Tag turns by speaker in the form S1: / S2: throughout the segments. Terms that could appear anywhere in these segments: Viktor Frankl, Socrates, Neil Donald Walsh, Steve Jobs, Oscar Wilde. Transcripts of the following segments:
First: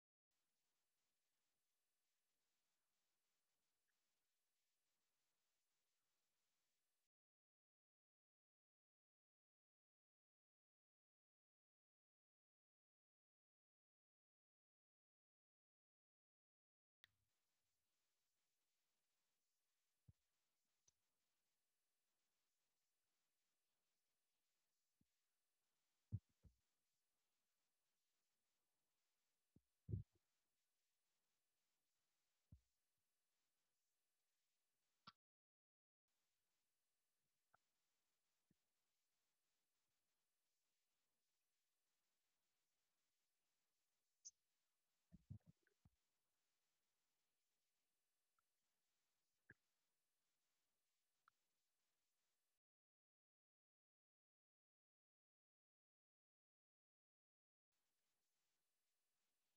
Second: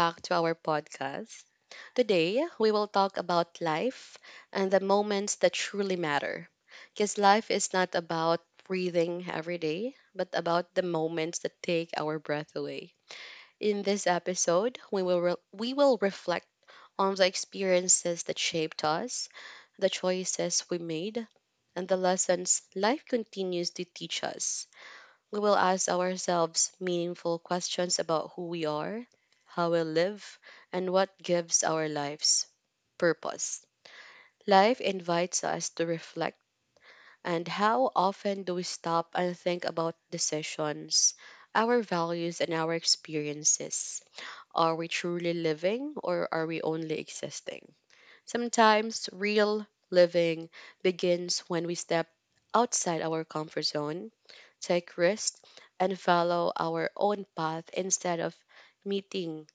S1: back to our podcast. Today, we will talk about life and the moments that truly matter. Because life is not about breathing every day, but about the moments that take our breath away. In this episode, we will reflect on the experiences that shaped us, the choices we made, and the lessons life continues to teach us. We will ask ourselves meaningful questions about who we are, how we live, and what gives our lives purpose. Life invites us to reflect, and how often do we stop and think about decisions, our values, and our experiences? Are we truly living or are we only existing? Sometimes real living begins when we step outside our comfort zone, take risks, and follow our own path instead of meeting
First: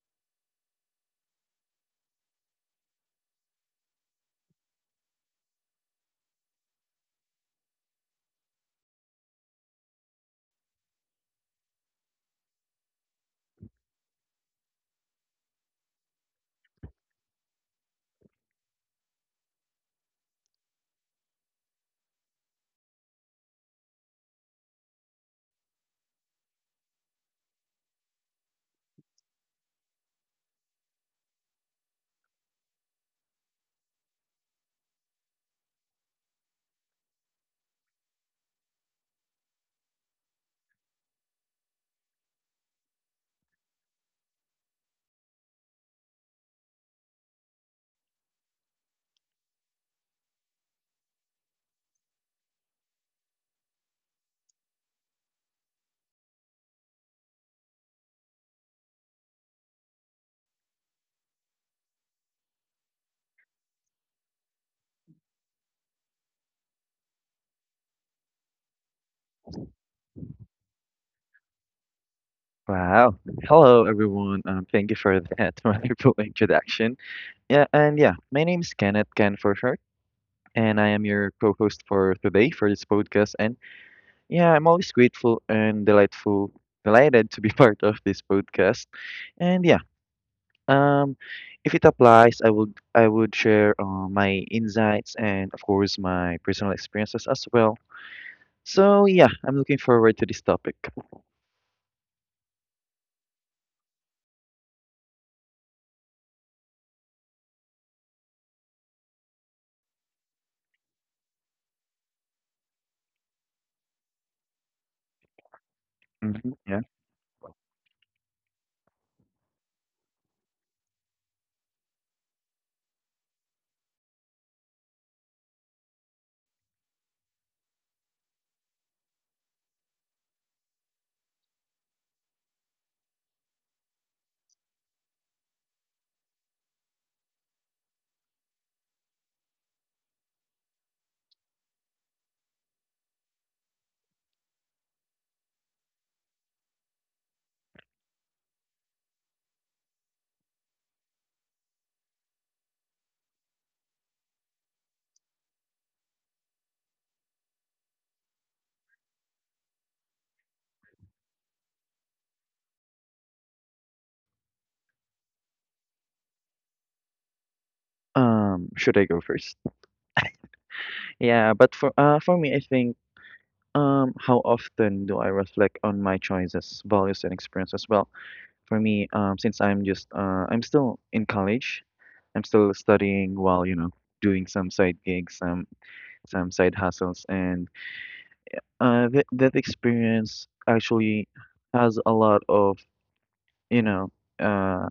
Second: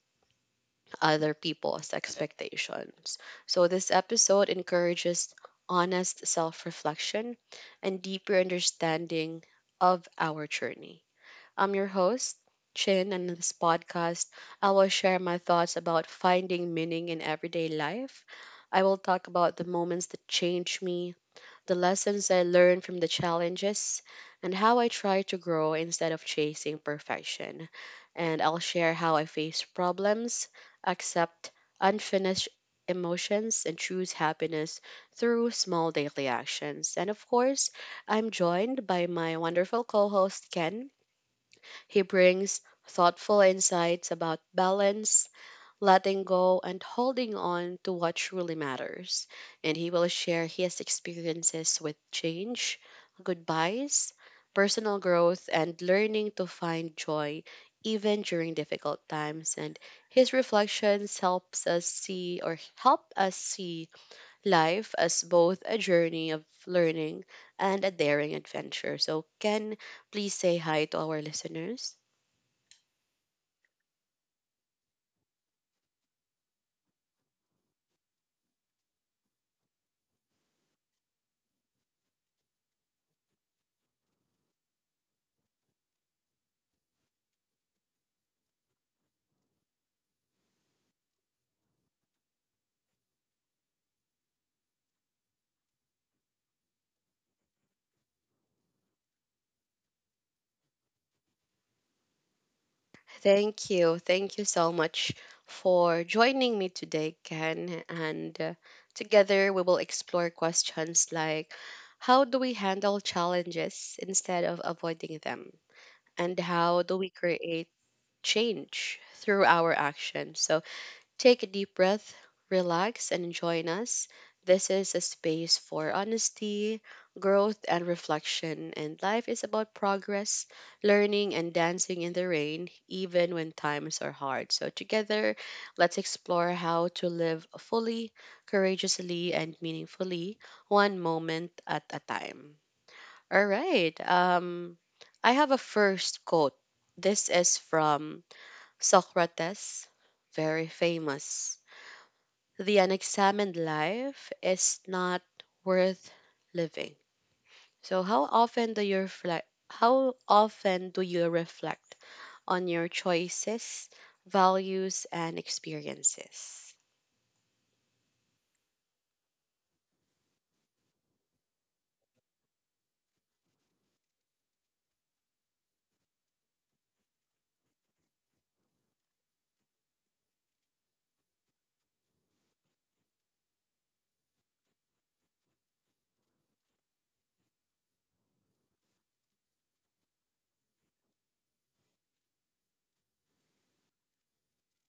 S1: other people's expectations. So, this episode encourages honest self reflection and deeper understanding of our journey. I'm your host, Chin, and in this podcast, I will share my thoughts about finding meaning in everyday life. I will talk about the moments that changed me, the lessons I learned from the challenges, and how I try to grow instead of chasing perfection. And I'll share how I face problems, accept unfinished emotions, and choose happiness through small daily actions. And of course, I'm joined by my wonderful co host, Ken. He brings thoughtful insights about balance, letting go, and holding on to what truly matters. And he will share his experiences with change, goodbyes, personal growth, and learning to find joy even during difficult times. And his reflections helps us see or help us see life as both a journey of learning and a daring adventure. So, Ken, please say hi to our listeners.
S2: Wow. Hello, everyone. Thank you for that wonderful introduction. Yeah, my name is Kenneth, Ken for short, and I am your co-host for today for this podcast. And yeah, I'm always grateful and delightful, delighted to be part of this podcast. And yeah, um, if it applies, I would share my insights and of course my personal experiences as well. So yeah, I'm looking forward to this topic.
S1: Thank you. Thank you so much for joining me today, Ken. And together we will explore questions like how do we handle challenges instead of avoiding them?
S2: hmm
S1: And
S2: yeah.
S1: how do we create change through our actions? So, take a deep breath, relax, and join us. This is a space for honesty, growth, and reflection. And life is about progress, learning, and dancing in the rain, even when times are hard. So, together, let's explore how to live fully, courageously, and meaningfully, one moment at a time. All right. I have a first quote. This is from Socrates, very famous: the unexamined life is not worth living. So how often do you reflect how often do you reflect on your choices, values and experiences?
S2: Should I go first? Yeah, but for me, I think how often do I reflect on my choices, values, and experiences? Well, for me, since I'm just I'm still in college, I'm still studying while, you know, doing some side gigs, some side hustles, and th that experience actually has a lot of, you know, uh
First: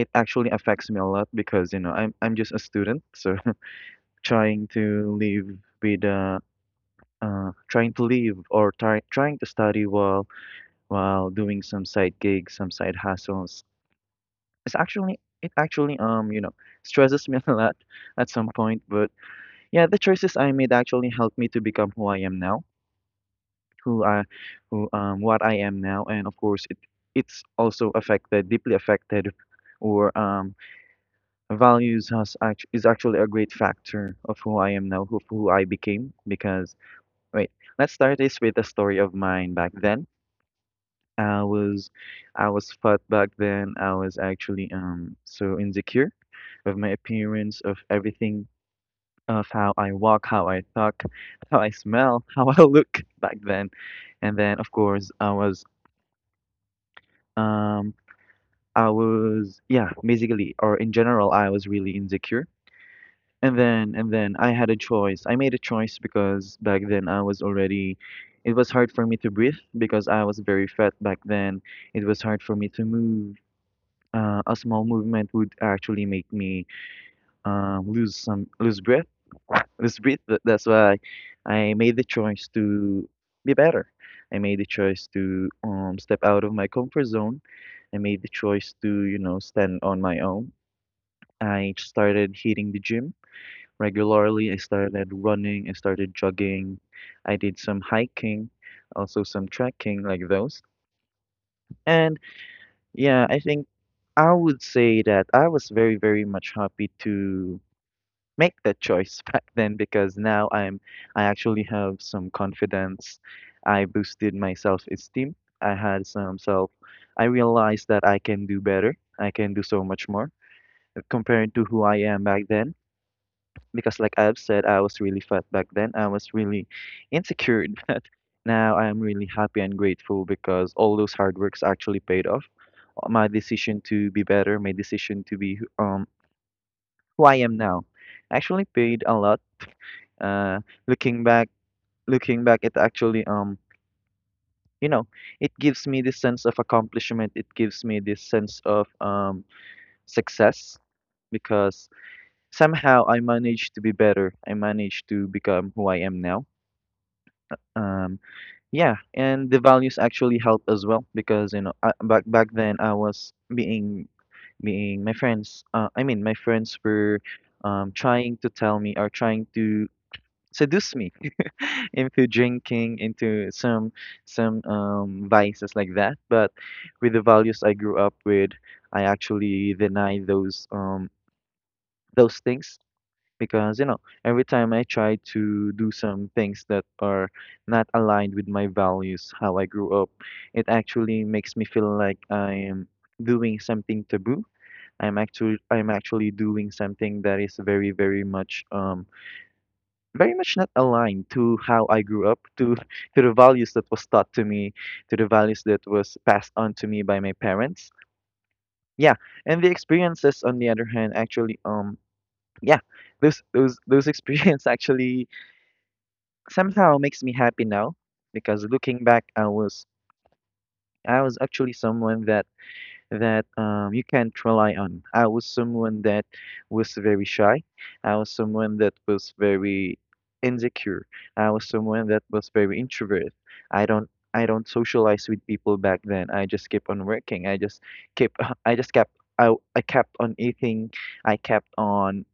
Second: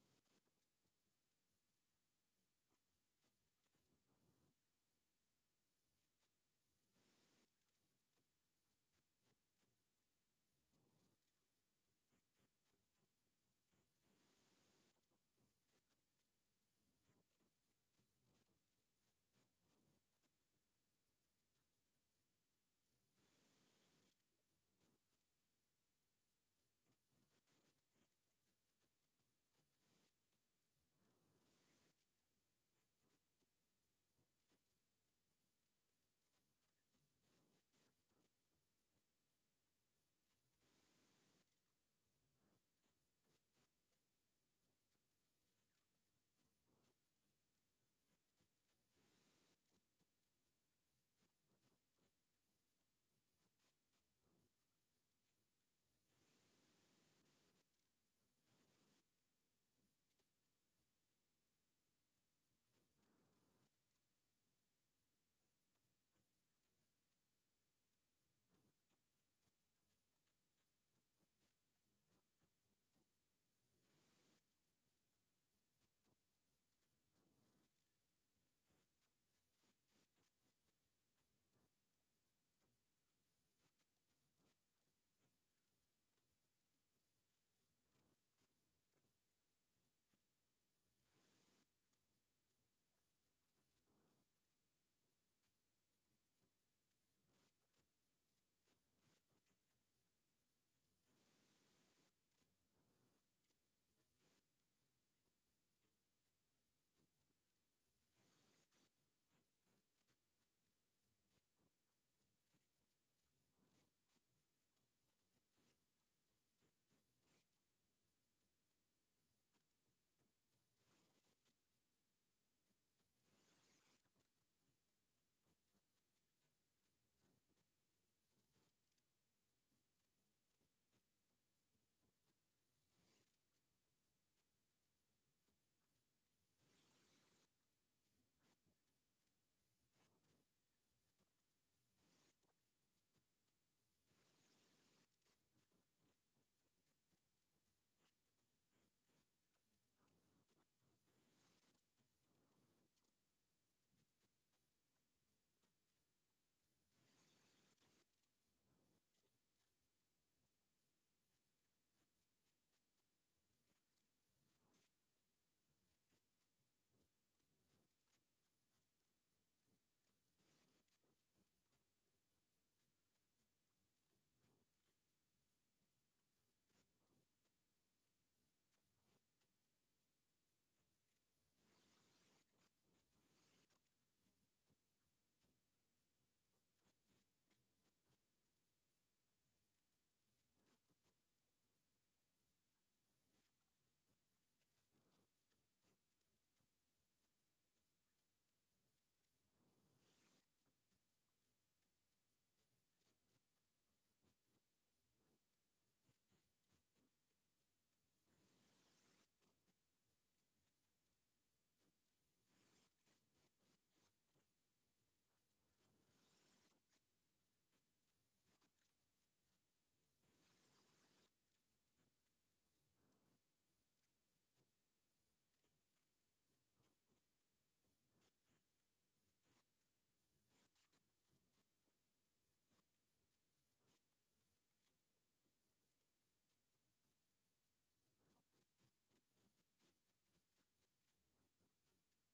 S2: it actually affects me a lot because, you know, I'm just a student, so trying to live with trying to live or trying to study while doing some side gigs, some side hustles. It actually you know stresses me a lot at some point. But yeah, the choices I made actually helped me to become who I am now, who I who what I am now, and of course it's also affected deeply affected. Or Values is actually a great factor of who I am now, who I became. Because wait, let's start this with a story of mine back then. I was I was fat back then. I was actually so insecure of my appearance, of everything, of how I walk, how I talk, how I smell, how I look back then. And then of course um I was basically or in general I was really insecure. And then I had a choice. I made a choice because back then I was already it was hard for me to breathe because I was very fat back then. It was hard for me to move a small movement would actually make me um, lose some lose breath lose breath. Th- that's why I made the choice to be better. I made the choice to, step out of my comfort zone. I made the choice to, you know, stand on my own. I started hitting the gym regularly. I started running. I started jogging. I did some hiking, also some trekking, like those. And yeah, I think I would say that I was very, very much happy to make that choice back then because now I'm I actually have some confidence. I boosted my self-esteem. I had some self I realized that I can do better. I can do so much more, compared to who I am back then because like I've said, I was really fat back then. I was really insecure, but now I am really happy and grateful because all those hard works actually paid off. My decision to be better, my decision to be who I am now, actually paid a lot. Uh, Looking back, looking back, it actually, you know, it gives me this sense of accomplishment. It gives me this sense of success because somehow I managed to be better. I managed to become who I am now. Um, Yeah, and the values actually help as well because you know back then I was being my friends. I mean my friends were, trying to tell me or trying to seduce me into drinking, into some vices like that. But with the values I grew up with, I actually deny those things because, you know, every time I try to do some things that are not aligned with my values, how I grew up, it actually makes me feel like I am doing something taboo. I'm actually doing something that is very much not aligned to how I grew up to, to the values that was taught to me, to the values that was passed on to me by my parents. Yeah. And the experiences on the other hand actually, yeah, those experience actually somehow makes me happy now because looking back, I was actually someone that you can't rely on. I was someone that was very shy. I was someone that was very insecure. I was someone that was very introvert. i don't I don't socialize with people back then. I just kept on working. I just kept I just kept I kept on eating. I kept on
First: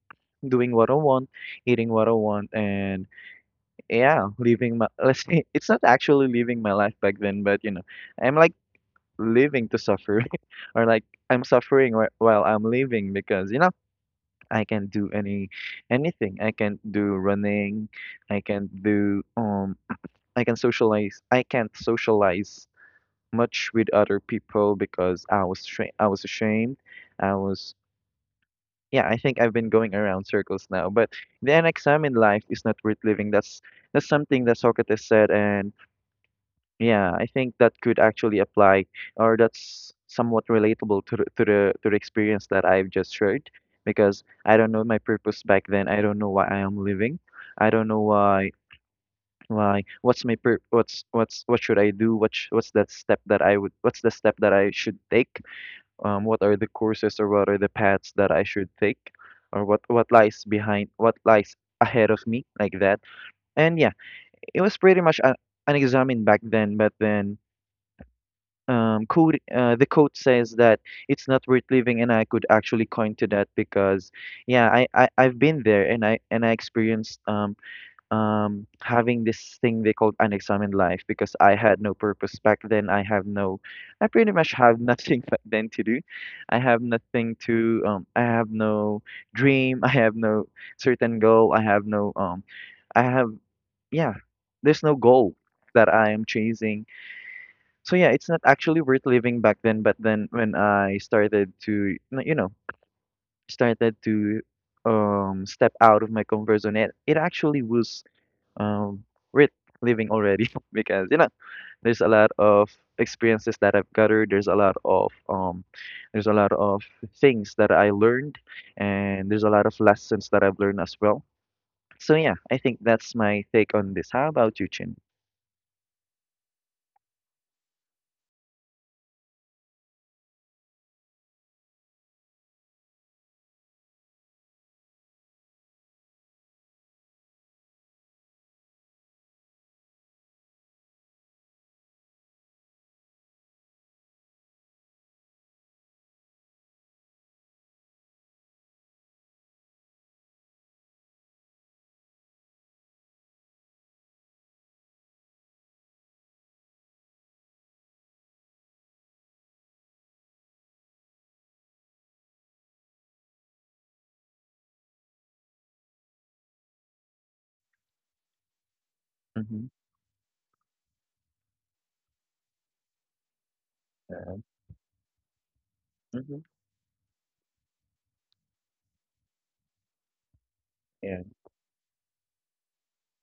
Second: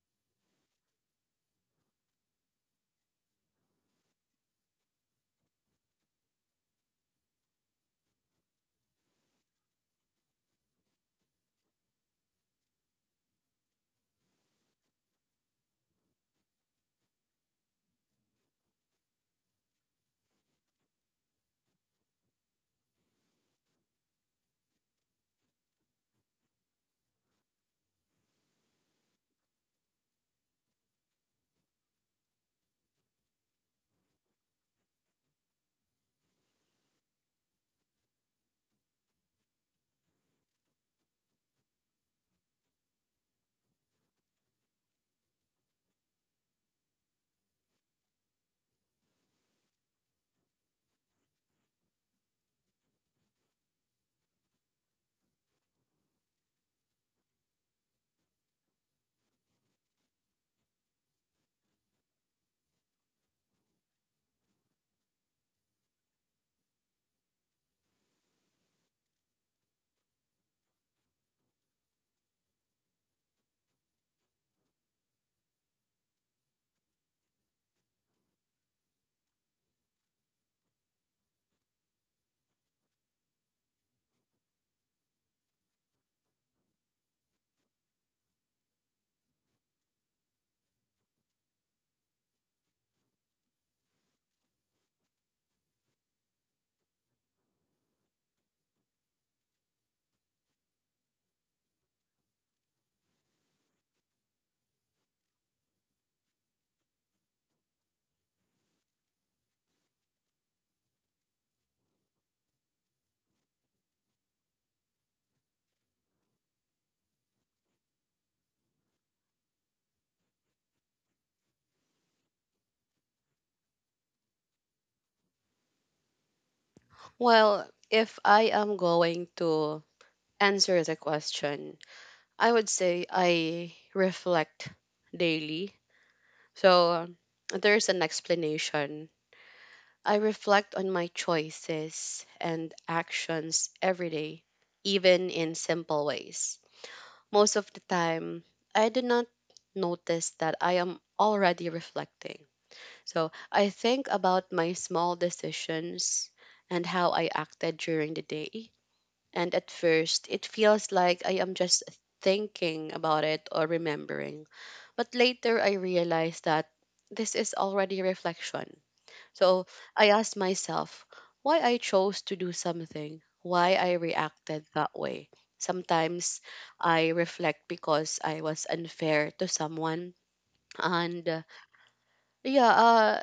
S2: doing what I want, eating what I want, and yeah, living my let's say it's not actually living my life back then, but you know, I'm like living to suffer, or like I'm suffering while I'm living because, you know, I can do any anything. I can do running. I can do, I can't socialize much with other people because I was ashamed. I was yeah. I think I've been going around circles now, but the unexamined life is not worth living. That's something that Socrates said. And yeah, I think that could actually apply, or that's somewhat relatable to the, to the to the experience that I've just shared. Because I don't know my purpose back then. I don't know why I am living. I don't know why what's my pur what's what should I do? What sh what's that step that I would What's the step that I should take? What are the courses or what are the paths that I should take, or what lies ahead of me, like that. And yeah, it was pretty much un unexamined back then. But then, code. The code says that it's not worth living, and I could actually coin to that because yeah, I, I've been there and I experienced, having this thing they called unexamined life because I had no purpose back then. I pretty much have nothing back then to do. I have no dream. I have no certain goal. I have no I have yeah There's no goal that I am chasing. So yeah, it's not actually worth living back then, but then when I started to, you know, started to, step out of my comfort zone, it actually was, um worth living already, because you know, there's a lot of experiences that I've gathered, there's a lot of, there's a lot of things that I learned, and there's a lot of lessons that I've learned as well. So yeah, I think that's my take on this. How about you, Chin?
S1: Well, if I am going to answer the question, I would say I reflect daily. So there's an explanation I reflect on my choices and actions every day, even in simple ways. Most of the time, I do not notice that I am already reflecting. So I think about my small decisions and how I acted during the day. And at first, it feels like I am just thinking about it or remembering. But later, I realize that this is already reflection so
S2: Mm-hmm.
S1: I asked myself why I chose to do something, why I
S2: Yeah.
S1: reacted that way.
S2: Mm-hmm.
S1: Sometimes I reflect because I was unfair to someone.
S2: Yeah.
S1: And yeah,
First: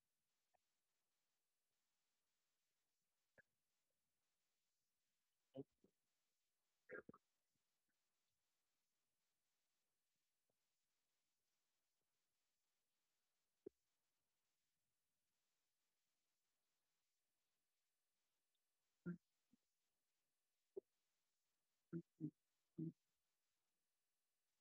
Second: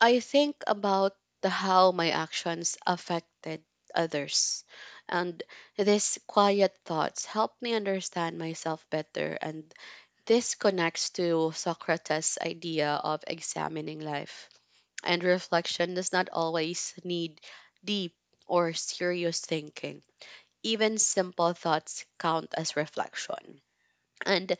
S1: I think about how my actions affected others. And these quiet thoughts help me understand myself better. And this connects to Socrates' idea of examining life and reflection does not always need deep or serious thinking. Even simple thoughts count as reflection. And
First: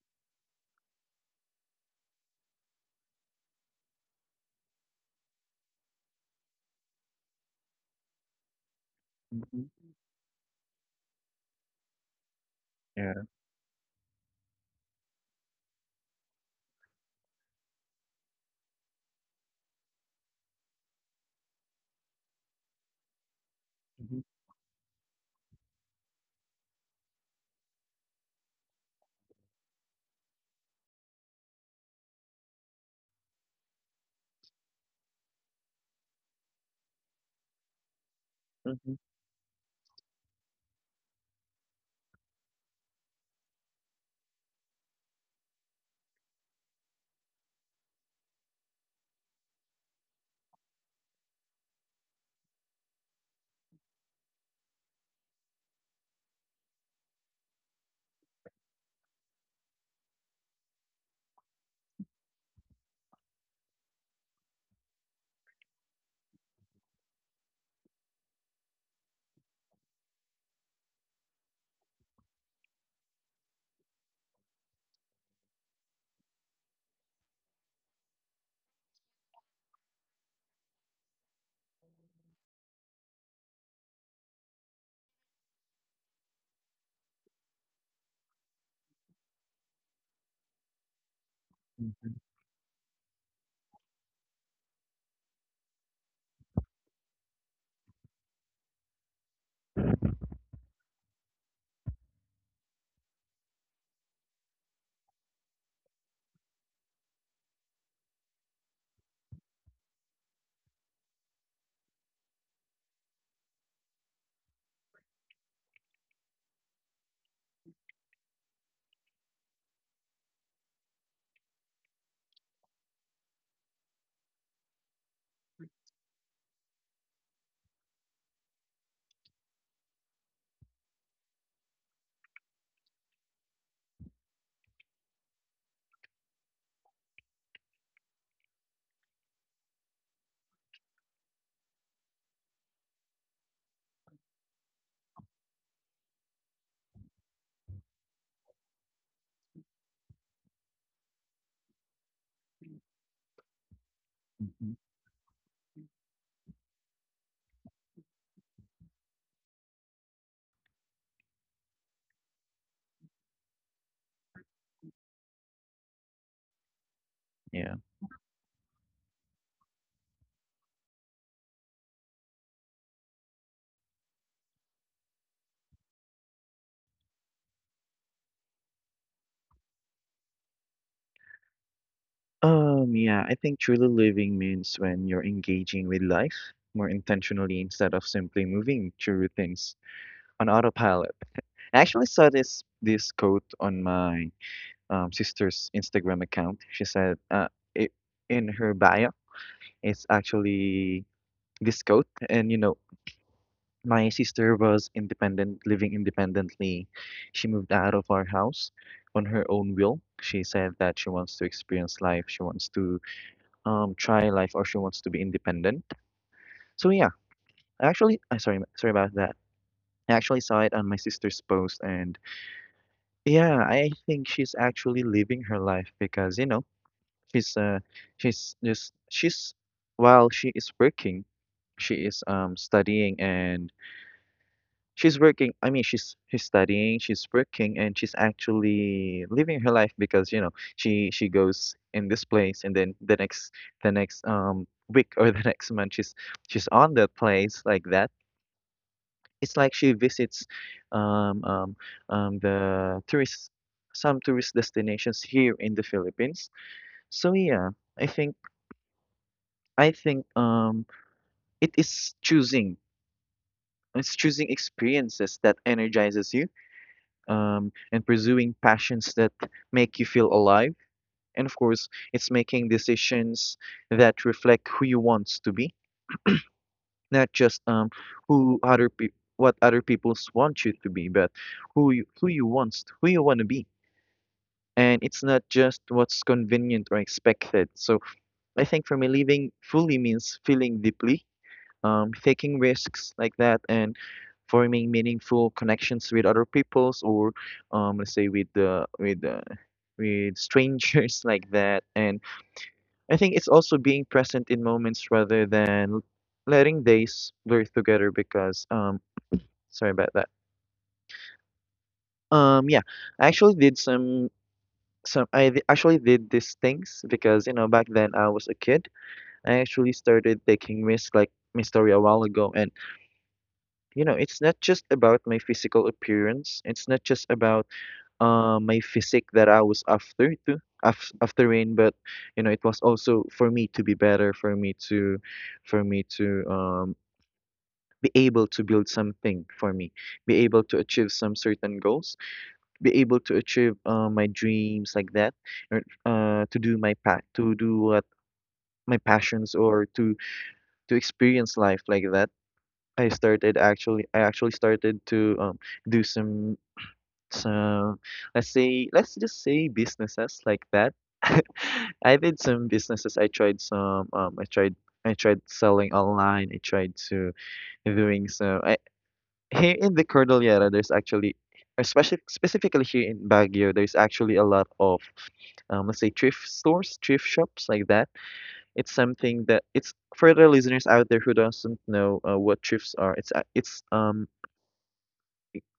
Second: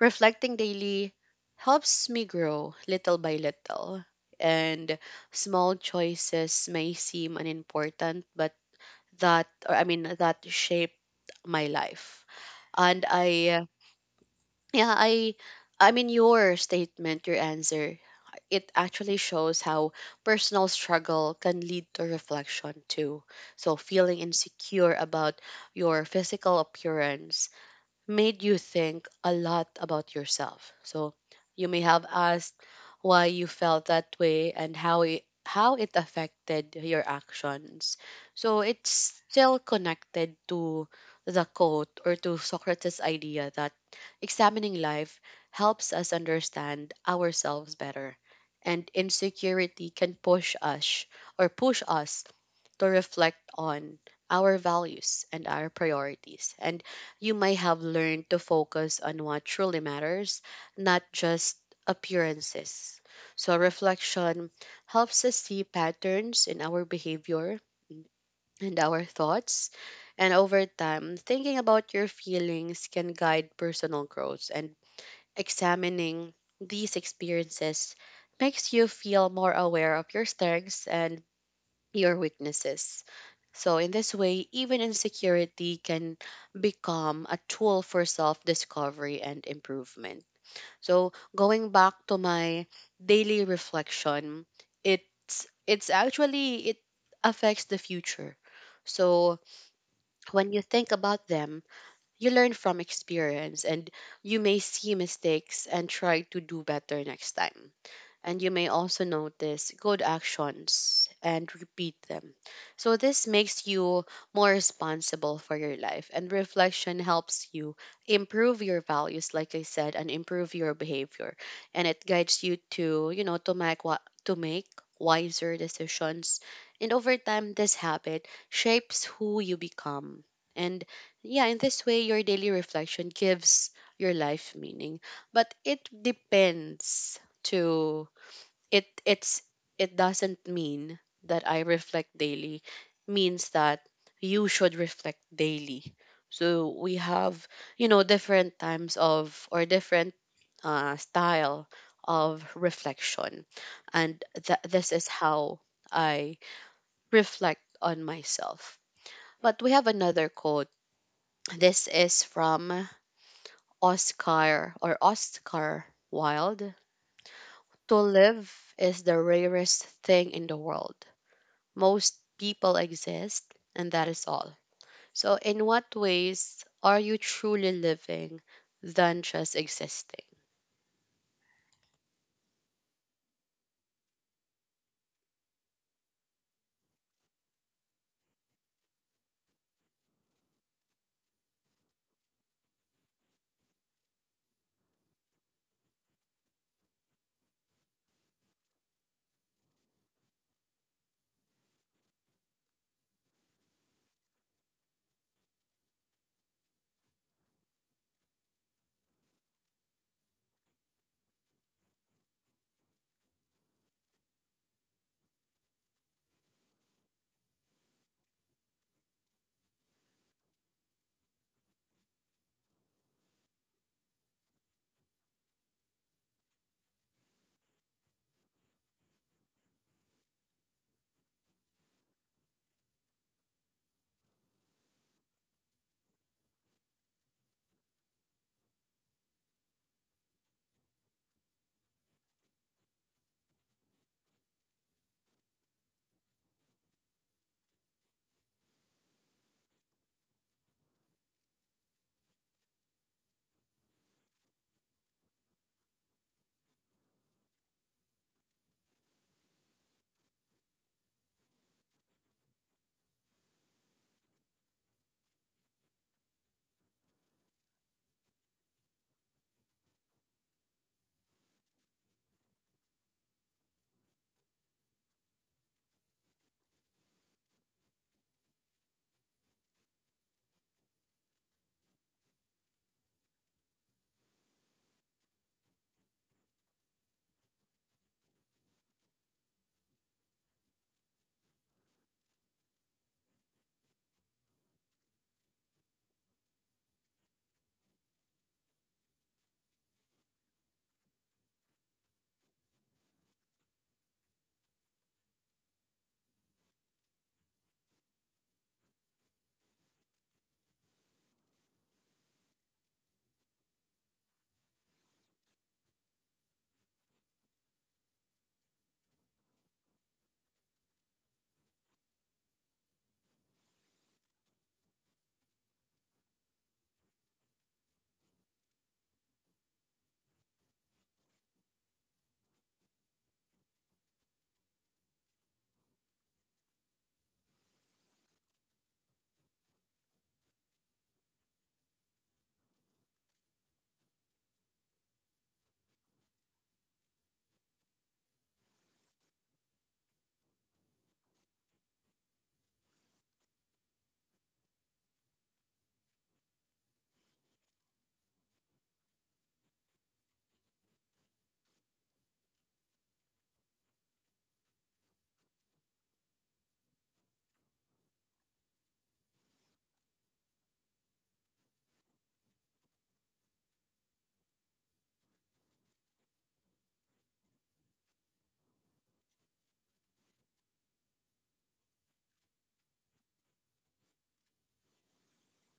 S1: reflecting daily helps me grow little by little. And small choices may seem unimportant, but that, or I
S2: Mhm.
S1: mean, that shaped my life. And yeah, I, I mean, your answer it actually shows how personal struggle can lead to reflection too. So, feeling
S2: Mhm,
S1: insecure about your physical appearance made you think a lot about yourself. So you may have asked why you felt that way and how it affected your actions. So
S2: mhm,
S1: it's still connected to the quote or to Socrates' idea that examining life helps us understand ourselves better. And insecurity can push us to reflect on our values and our priorities. And you might have learned to focus on what truly matters, not just appearances. So, reflection helps us see patterns in our behavior and our thoughts. And over time, thinking about your feelings can guide personal growth, and examining these experiences makes you feel more aware of your strengths and your weaknesses. So, in this way, even insecurity can become a tool for self discovery and improvement. So, going back
S2: mhm,
S1: to my daily reflection, it's, it affects the future. So, when you think about them, you learn from experience and you may see mistakes and try to do better next time and you may also notice good actions and repeat them. So, this makes you more responsible for your life, and reflection helps you improve your values, like I said, and improve your behavior. And it guides you to, you know, to make wiser decisions. And over time, this habit shapes who you become. And yeah, in this way, your daily reflection gives your life meaning. But it depends to it it's it doesn't mean that I reflect daily means that you should reflect daily. So we have, you know, different style of reflection, and th-
S2: mhm.
S1: this is how I reflect on myself. But we have another quote. This is from Oscar Wilde.
S2: Yeah.
S1: To live is the rarest thing in the world. Most people exist, and that is all. So, in what ways are you truly living than just existing?
S2: Yeah, I think truly living means when you're engaging with life more intentionally instead of simply moving through things on autopilot. I actually saw this quote on my, sister's Instagram account. She said, it, in her bio, it's actually this coat. And you know, my sister was independent, living independently. She moved out of our house on her own will. She said that she wants to experience life. She wants to, try life, or she wants to be independent. So yeah, I actually I sorry, sorry about that. I actually saw it on my sister's post, and yeah, I think she's actually living her life because you know, she's uh she's just she's while she is working, she is, studying, and she's studying, she's working, and she's actually living her life because, you know, she goes in this place and then the next, week or the next month she's on that place, like that. It's like she visits, um um the tourist some tourist destinations here in the Philippines. So yeah, I think I think, it is choosing. It's choosing experiences that energizes you, and pursuing passions that make you feel alive. And of course, it's making decisions that reflect who you want to be, not just, who other pe- what other people want you to be, but who you want to be. And it's not just what's convenient or expected. So I think for me, living fully means feeling deeply, taking risks like that and forming meaningful connections with other peoples. Or let's say with the with strangers like that. And I think it's also being present in moments rather than letting days blur together because sorry about that. Yeah, I actually did actually did these things because you know back then I was a kid. I actually started taking risks like my story a while ago. And you know, it's not just about my physical appearance, it's not just about my physique that I was after rain. But you know, it was also for me to be better, for me to, for me to be able to build something for me, be able to achieve some certain goals, be able to achieve my dreams like that. Or to do what my passions, or to experience life like that. I actually started to do some. So let's just say businesses like that. I've had some businesses. I tried some. I tried. I tried selling online. I tried to doing so. I, here in the Cordillera, there's actually, especially specifically here in Baguio, there's actually a lot of let's say thrift stores, thrift shops like that. It's something that, it's for the listeners out there who doesn't know what thrifts are. It's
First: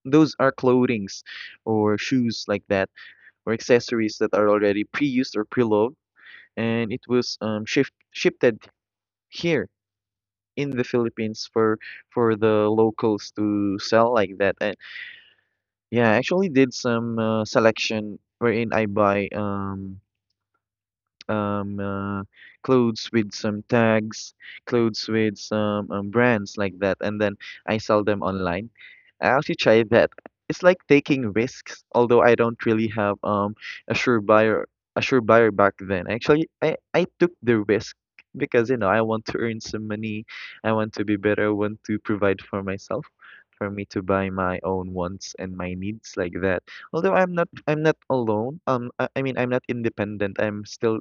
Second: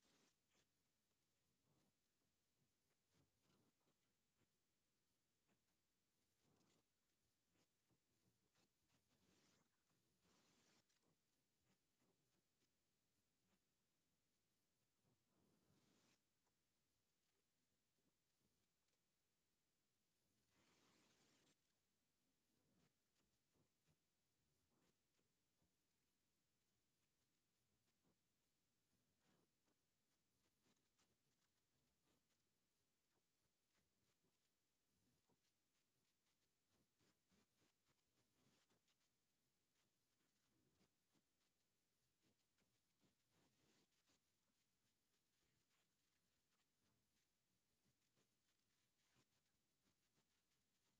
S2: those are clothings or shoes like that, or accessories that are already pre-used or pre-loved, and it was shifted here in the Philippines for the locals to sell like that. And yeah, I actually did some selection wherein I buy um, uh, clothes with some tags, clothes with some brands like that, and then I sell them online. I actually try that. It's like taking risks, although I don't really have a sure buyer a sure buyer back then. Actually, I took the risk because you know I want to earn some money, I want to be better, I want to provide for myself, for me to buy my own wants and my needs like that. Although I'm not alone. I mean I'm not independent. I'm still,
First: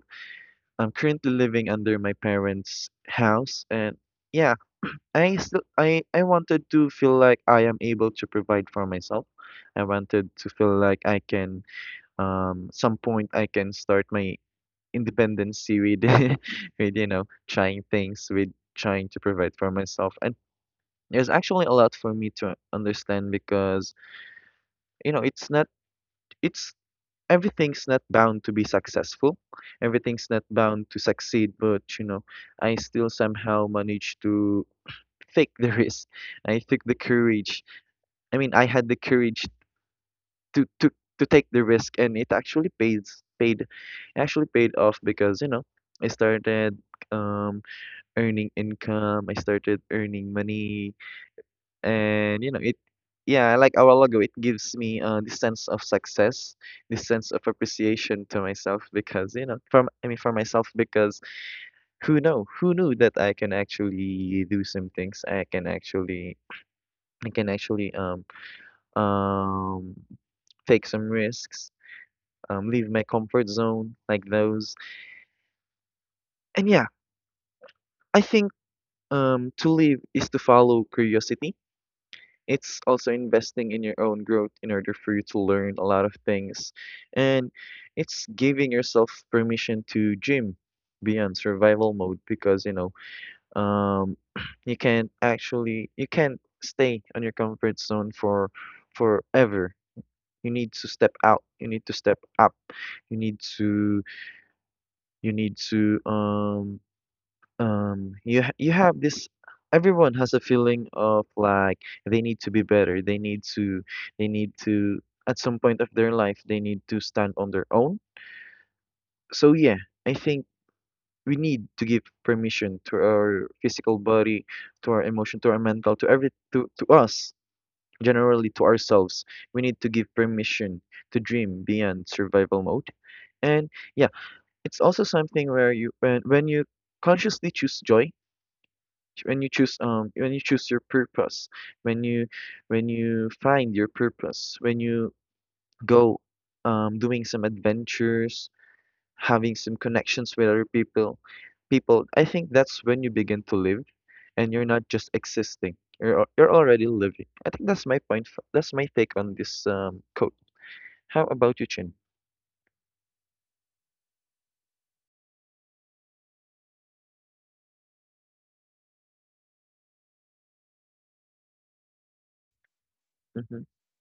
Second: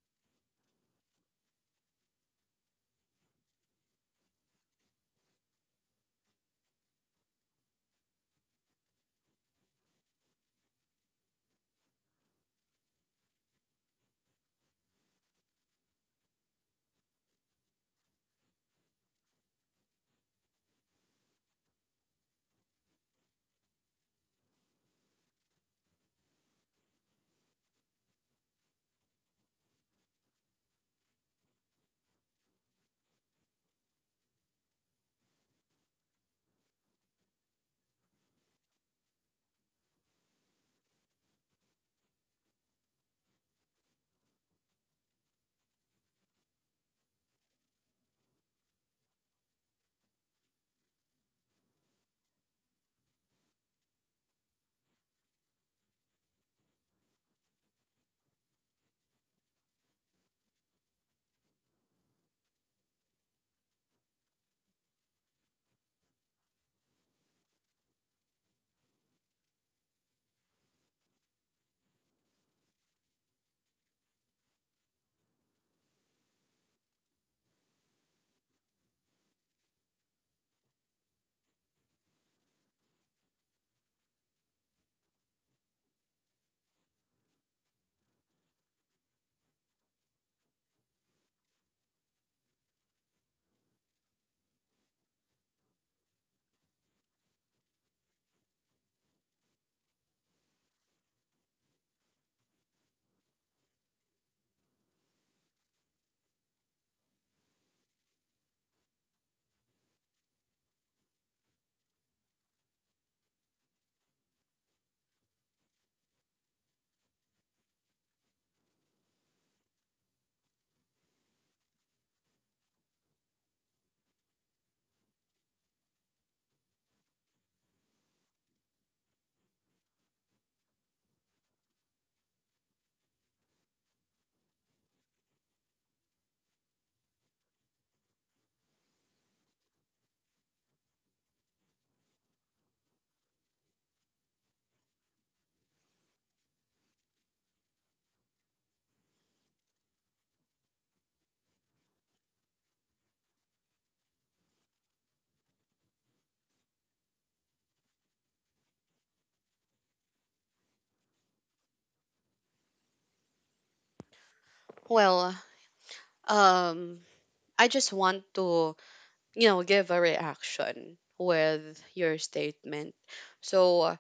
S2: I'm currently living under my parents' house. And yeah, I still I wanted to feel like I am able to provide for myself. I wanted to feel like I can, some point I can start my independency with with you know trying things, with trying to provide for myself. And there's actually a lot for me to understand because you know it's not it's everything's not bound to be successful. Everything's not bound to succeed, but you know, I still somehow managed to take the risk. I took the courage. I mean, I had the courage to to to take the risk, and it actually pays paid it actually paid off because you know I started um earning income. I started earning money. And you know, it yeah, I like our logo, it gives me this sense of success, this sense of appreciation to myself because, you know, from I mean for myself because who knew that I can actually do some things. I can actually um take some risks, leave my comfort zone like those. And yeah, I think to live is to follow curiosity. It's also investing in your own growth in order for you to learn a lot of things. And it's giving yourself permission to dream beyond survival mode because, you know, um, you can't actually, you can't stay on your comfort zone for forever. You need to step out. You need to step up. You need to, you need to, um, you you have this, everyone has a feeling of like they need to be better, they need to at some point of their life they need to stand on their own. So yeah, I think we need to give permission to our physical body, to our emotion, to our mental, to us generally, to ourselves. We need to give permission to dream beyond survival mode. And yeah, it's also something where when you consciously choose joy, when you choose your purpose, when you when you find your purpose, when you go doing some adventures, having some connections with other people, I think that's when you begin to live. And you're not just existing, you're already living. I think that's my that's my take on this quote. How about you, Chin?
S1: Well, um, I just want to, you know, give a reaction with your statement.
S2: mm-hmm,
S1: So,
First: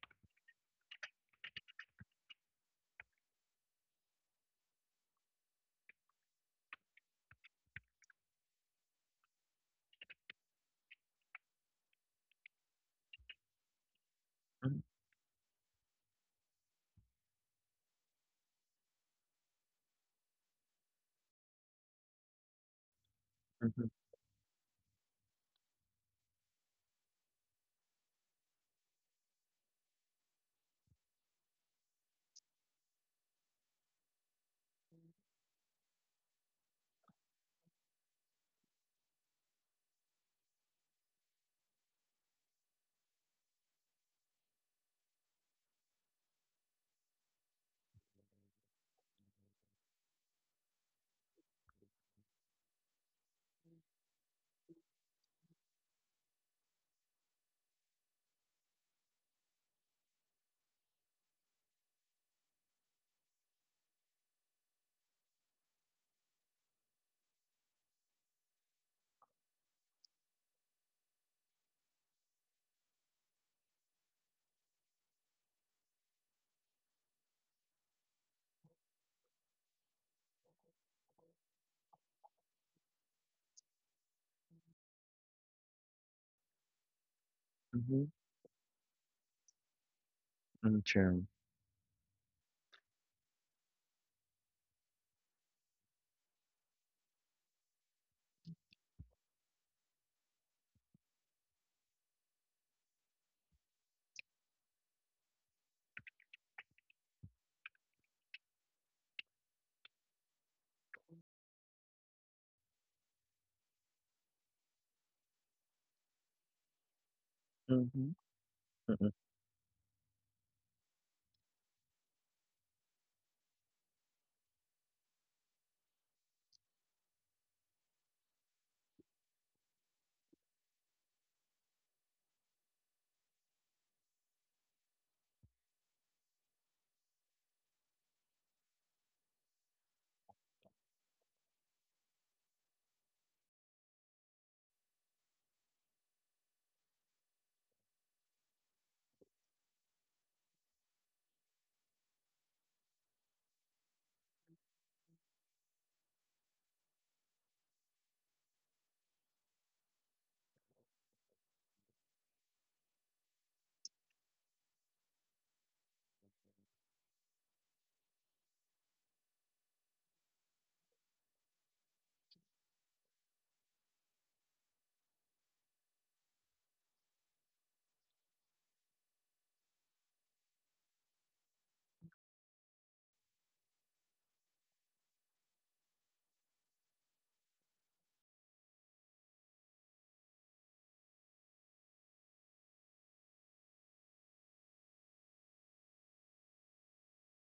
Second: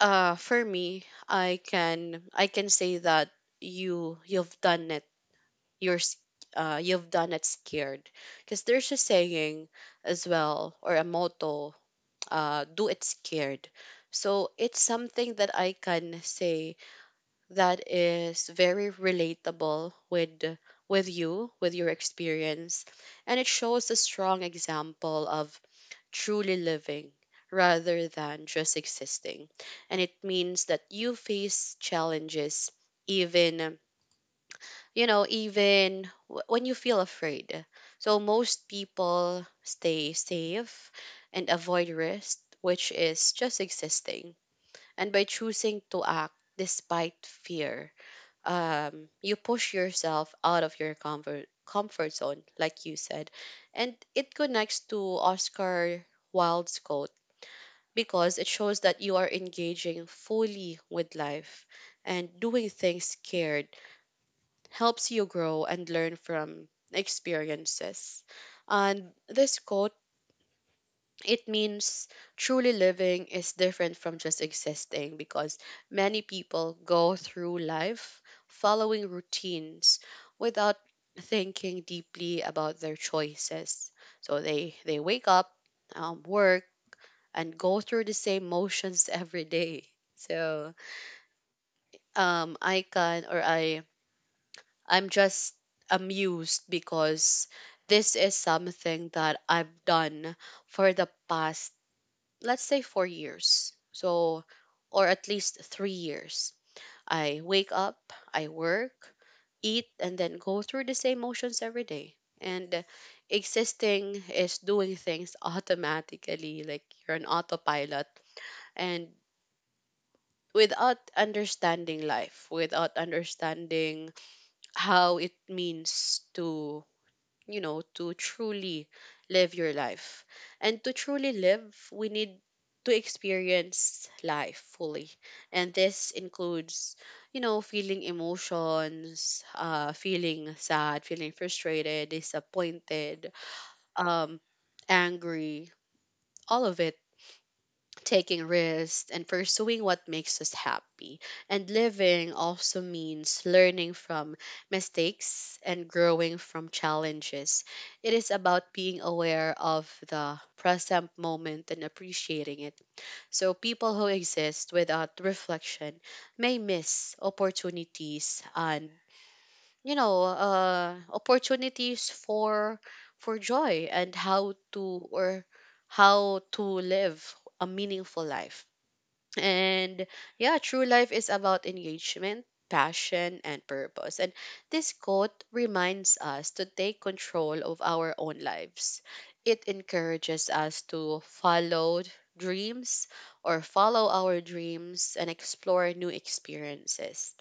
S1: for me, I can say that you've done it. You're s- you've done it scared, because there's a saying as well or a motto do it scared. So
S2: mm-hmm,
S1: it's something that I can say that is very relatable with you, with your experience, and it
S2: mm-hmm,
S1: shows a strong example of truly living rather than just existing. And it means that you face challenges even you know even when you feel afraid so most people stay safe and avoid risk which is just existing and by choosing to act despite fear you push yourself out of your comfort zone like you said and it connects to Oscar Wilde's quote because it shows that you are engaging fully with life and doing things scared helps you grow and learn from experiences. And this quote, it means truly living is different from just existing because many people go through life following routines without thinking deeply about their choices. So they wake up, work, and go through the same motions every day. So
S2: mm-hmm,
S1: I can or I'm just amused because this is something that I've done for the past, let's say, 4 years. So, or at least 3 years. I wake up, I work, eat, and then go through the same motions every day. And existing is doing things automatically, like you're an autopilot.
S2: mm-hmm,
S1: And without understanding life, without understanding how it means to to truly live your life. And to truly live, we need to experience life fully. And this includes, you know, feeling emotions, feeling sad, feeling frustrated, disappointed, um, angry, all of it taking risks, and pursuing what makes us happy. And living also means learning from mistakes and growing from challenges. It is about being aware of the present moment and appreciating it. So, people who exist without reflection may miss opportunities and opportunities for joy and how to live a meaningful life and yeah, true life is about engagement, passion, and purpose. And this quote reminds us to take control of our own lives. It encourages us to dreams follow our dreams and explore new experiences.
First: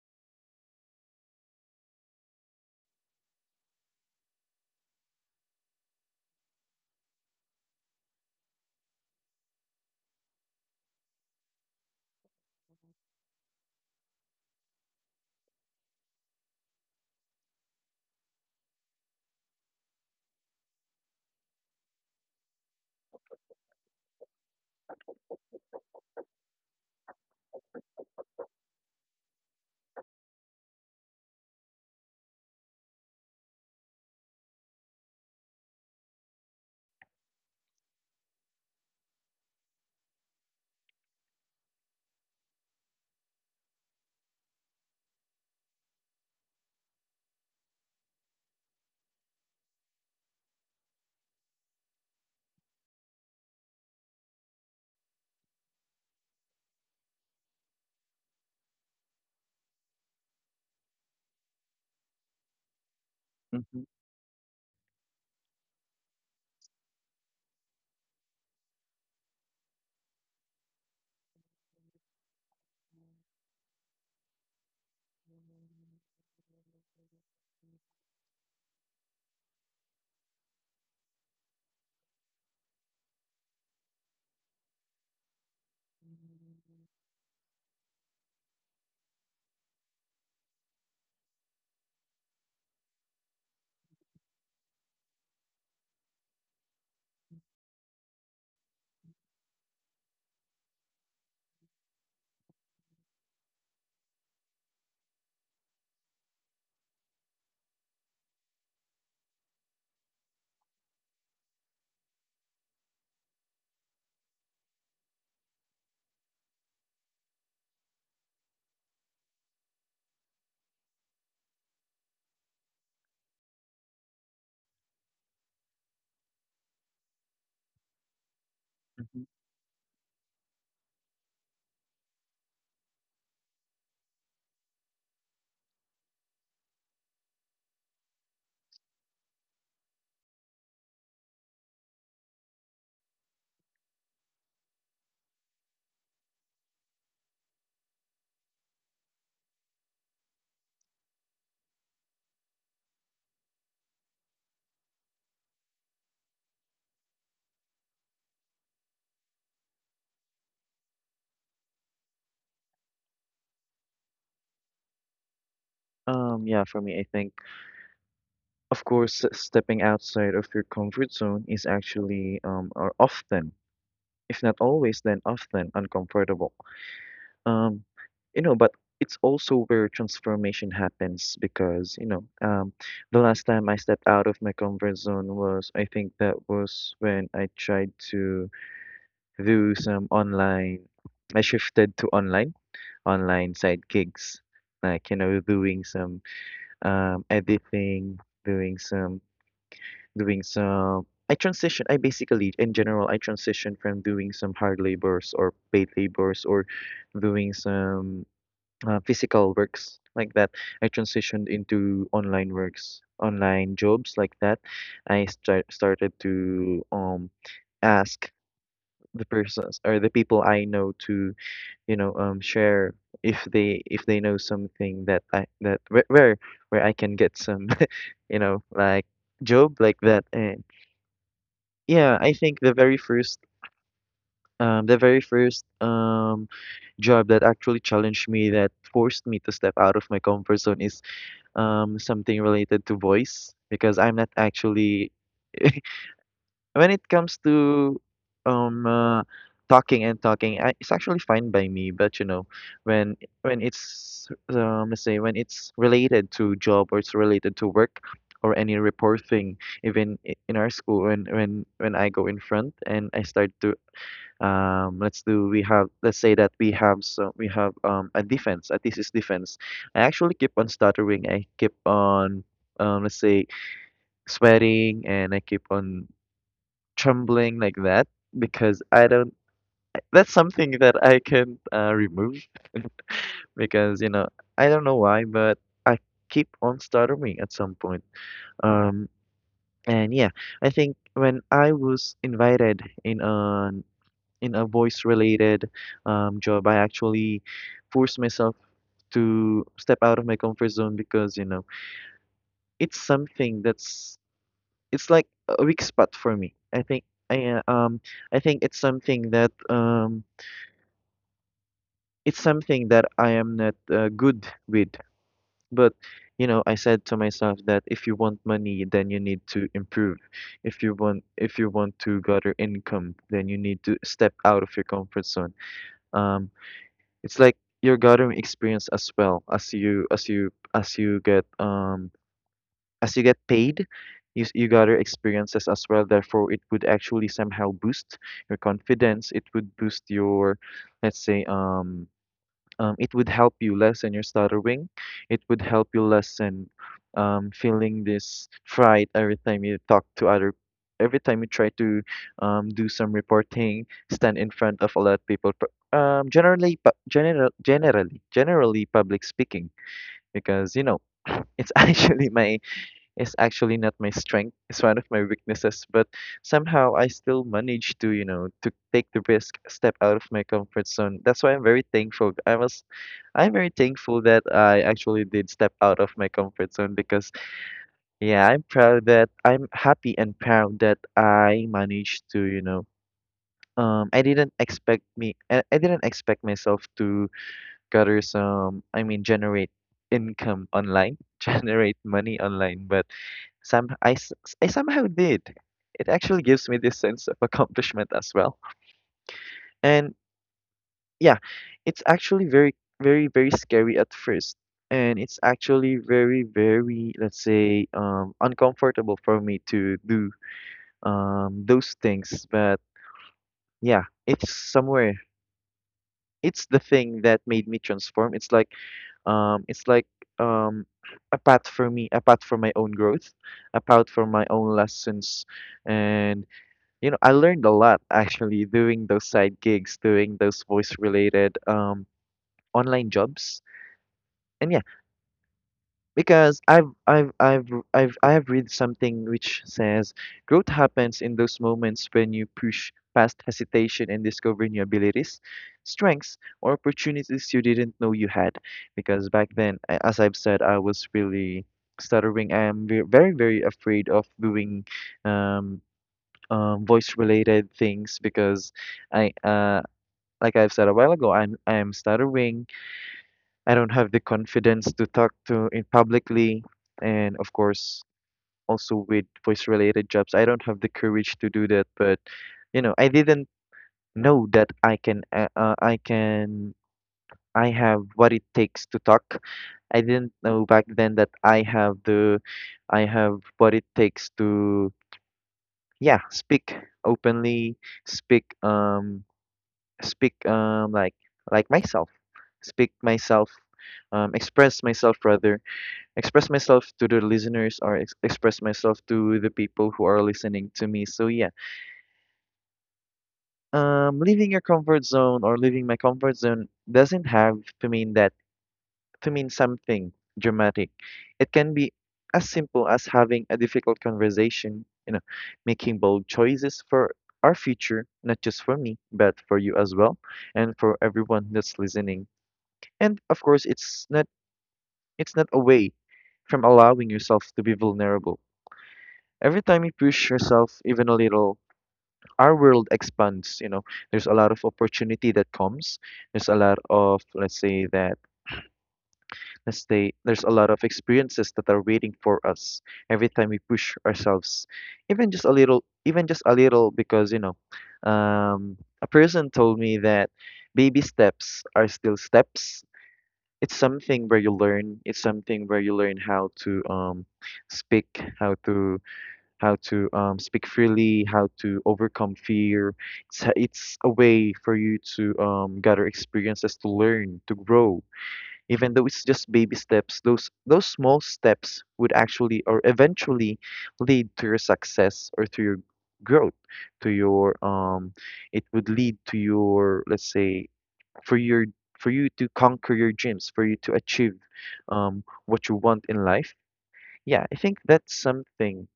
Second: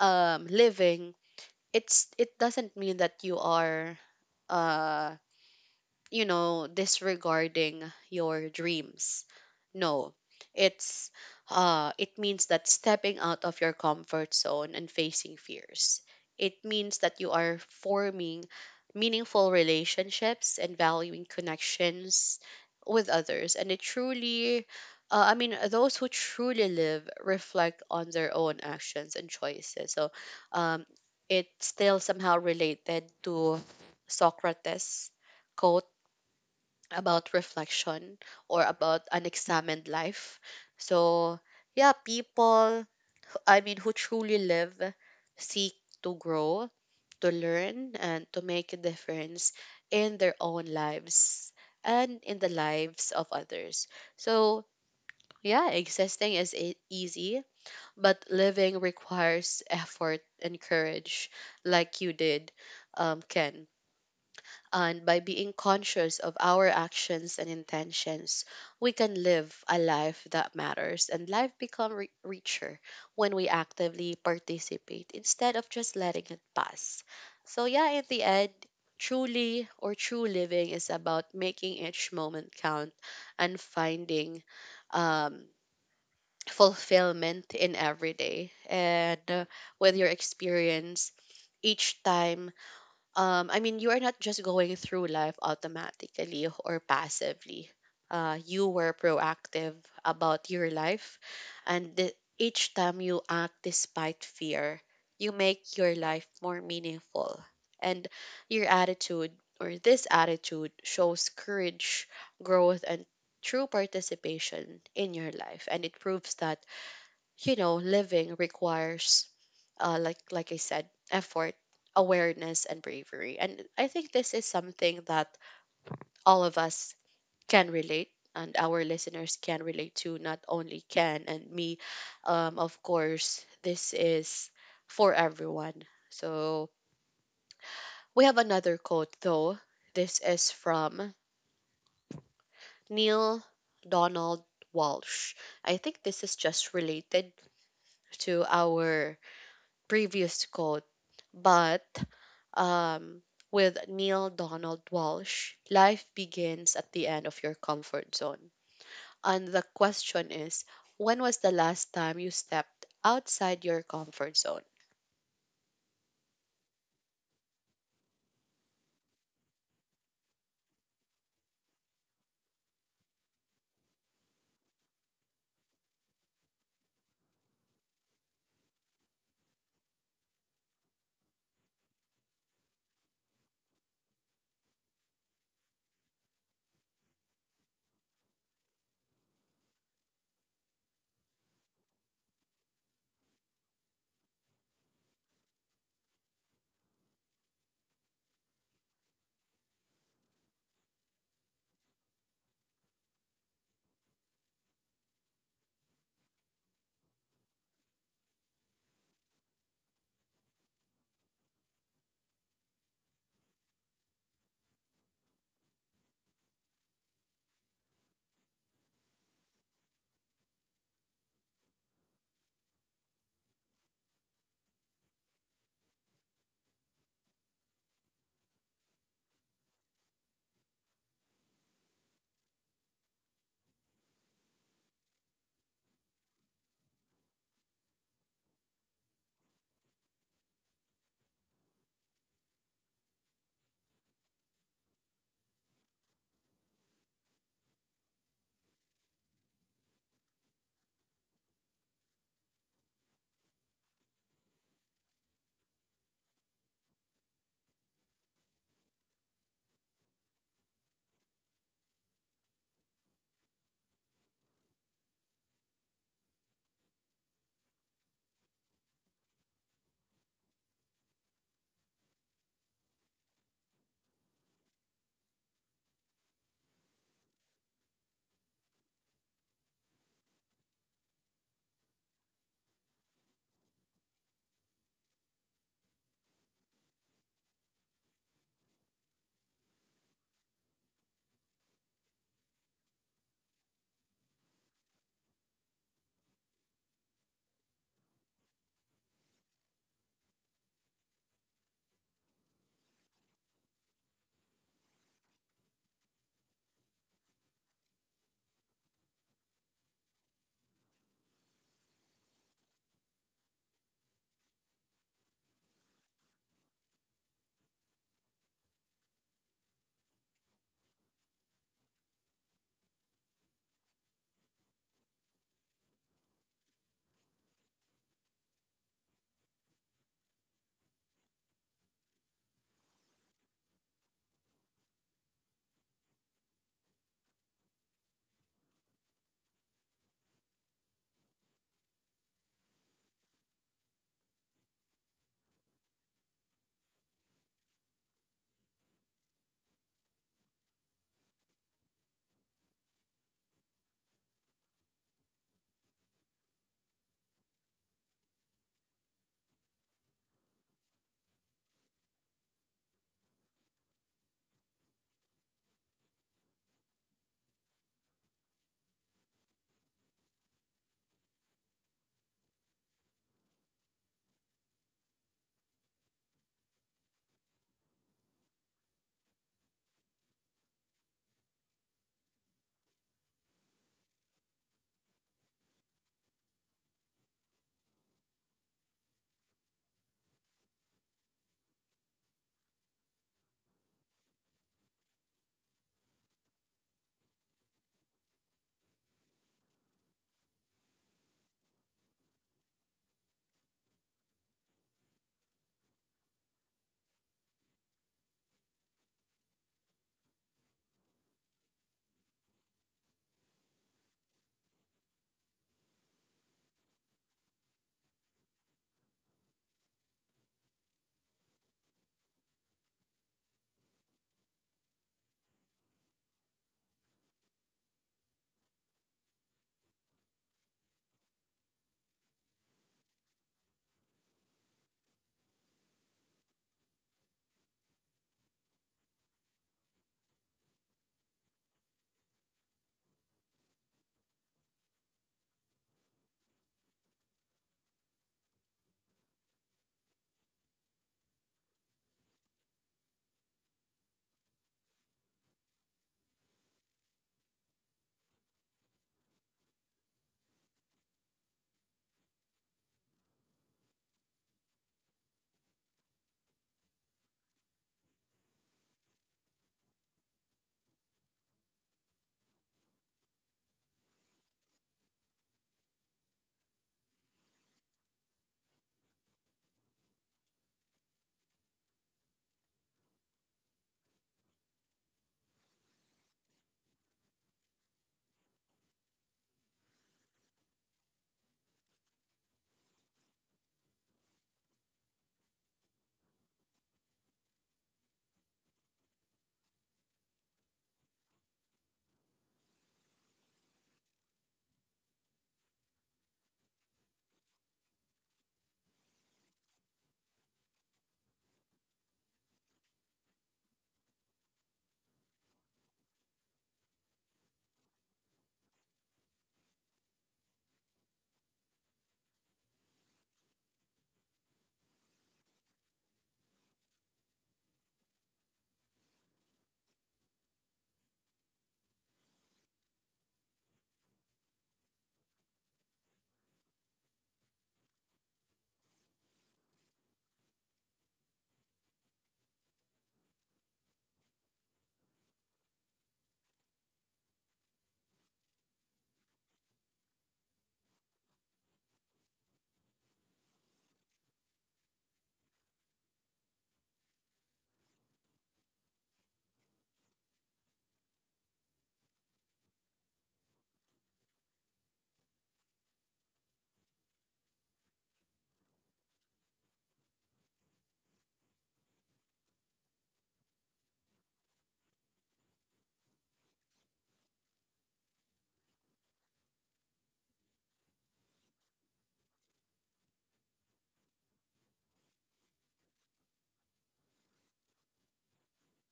S1: Living, it doesn't mean that you are uh disregarding your dreams. No, it's it means that stepping out of your comfort zone and facing fears. It means that you are forming meaningful relationships and valuing connections with others. And it truly, I mean, those who truly live reflect on their own actions and choices. So, um, it's still somehow related to Socrates' quote about reflection or about unexamined life. So, yeah, people, I mean, who truly live seek to grow, to learn, and to make a difference in their own lives and in the lives of others. So, yeah, existing is easy, but living requires effort and courage, like you did, Ken.
S2: mm-hmm.
S1: And by being conscious of our actions and intentions, we can live a life that matters and life become richer when we actively participate instead of just letting it pass. So yeah, in the end, truly or true living is about making each moment count and finding um fulfillment in every day and with your experience each time I mean, you are not just going through life automatically or passively. You were proactive about your life, and each time you act despite fear, you make your life more meaningful. And your attitude, or this attitude, shows courage, growth, and true participation in your life. And it proves that living requires, like I said, effort, awareness, and bravery. And I think this is something that all of us can relate, and our listeners can relate to. Not only Ken and me, of course, this is for everyone. So we have another quote though. This is from Neil Donald Walsh. I think this is just related to our previous quote, but um, with Neil Donald Walsh, life begins at the end of your comfort zone. And the question is, when was the last time you stepped outside your comfort zone?
S2: Yeah, for me, I think, of course, stepping outside of your comfort zone is actually or often, if not always, then often uncomfortable. Um, you know, but it's also where transformation happens because, you know, the last time I stepped out of my comfort zone was, I think that was when I tried to do some online, I shifted to online, online side gigs, like, you know, doing some editing, doing some doing some I transition I basically in general I transition from doing some hard labors or paid labors, or doing some physical works like that. I transitioned into online works, online jobs like that. Started to ask the persons or the people I know to, you know, share if they know something that I that where where I can get some you know like job like that. And yeah, I think the very first job that actually challenged me, that forced me to step out of my comfort zone is something related to voice because I'm not actually when it comes to um uh, talking and talking, I, it's actually fine by me. But you know, when when it's let's say when it's related to job or it's related to work, or any report thing, even in our school, when I go in front and I start to let's do we have, let's say that we have, so we have a defense. At least it's defense. I actually keep on stuttering. I keep on let's say sweating, and I keep on trembling like that because I don't. That's something that I can remove because you know I don't know why, but I keep on stuttering at some point. Um, and yeah, I think when I was invited in on in a voice-related job, I actually forced myself to step out of my comfort zone because, you know, it's something that's, it's like a weak spot for me. I think I think it's something that I am not good with. But you know, I said to myself that if you want money, then you need to improve. If you want to gather income, then you need to step out of your comfort zone. Um, It's like you're gathering experience as well as you as you as you get paid, you gather experiences as well. Therefore, it would actually somehow boost your confidence. It would boost your, let's say, it would help you lessen your stuttering. It would help you lessen feeling this fright every time you talk to other, every time you try to do some reporting, stand in front of a lot of people. Generally, generally public speaking, because you know, it's actually my is actually not my strength. It's one of my weaknesses, but somehow I still manage to, you know, to take the risk, step out of my comfort zone. That's why I'm very thankful. I'm very thankful that I actually did step out of my comfort zone because yeah, I'm proud that I'm happy and proud that I managed to, you know, I didn't expect myself to gather some, I mean, generate income online, generate money online, but some I, s- I somehow did. It actually gives me this sense of accomplishment as well. And yeah, it's actually very, very, very scary at first. And it's actually very, very, let's say, uncomfortable for me to do those things. But yeah, it's somewhere. It's the thing that made me transform. It's like, um, it's like um, a path for me, a path for my own growth, a path for my own lessons, and you know, I learned a lot actually doing those side gigs, doing those voice related online jobs. And yeah, because I have read something which says growth happens in those moments when you push past hesitation and discover new abilities, strengths, or opportunities you didn't know you had. Because back then, as I've said, I was really stuttering. I'm very afraid of doing um voice-related things because I, uh, like I've said a while ago, I'm stuttering. I don't have the confidence to talk to in publicly, and of course, also with voice-related jobs, I don't have the courage to do that. But you know, I didn't know that I have what it takes to talk. I didn't know back then that I have what it takes to, yeah, speak openly, speak speak like myself speak myself express myself rather, express myself to the listeners, or express myself to the people who are listening to me. So yeah, leaving your comfort zone, or leaving my comfort zone, doesn't have to mean that to mean something dramatic. It can be as simple as having a difficult conversation, you know, making bold choices for our future, not just for me but for you as well, and for everyone that's listening. And of course, it's not away from allowing yourself to be vulnerable. Every time you push yourself even a little, our world expands, you know. There's a lot of opportunity that comes. There's a lot of let's say that Let's say there's a lot of experiences that are waiting for us every time we push ourselves. Even just a little, because, you know, um a person told me that baby steps are still steps. It's something where you learn speak how to how to speak freely, how to overcome fear. It's a way for you to gather experiences, to learn, to grow. Even though it's just baby steps, those small steps would actually, or eventually, lead to your success, or to your growth, to your it would lead to your let's say for your for you to conquer your dreams, for you to achieve what you want in life. Yeah, I think that's something.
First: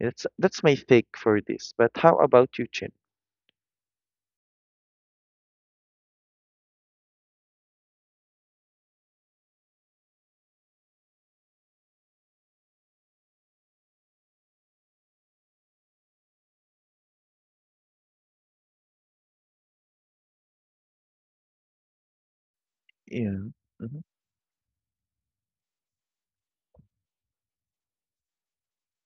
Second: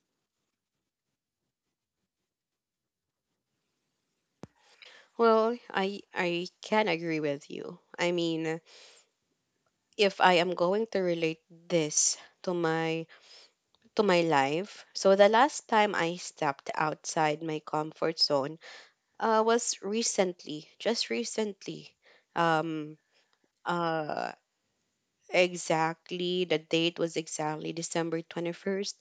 S2: That's my take for this. But how about you, Chin?
S1: Well, I can agree with you. I mean, if I am going to relate this to my life, so the last time I stepped outside my comfort zone uh, was recently, just recently. Um,
S2: Yeah. Mm-hmm.
S1: uh, exactly, the date was exactly December 21st.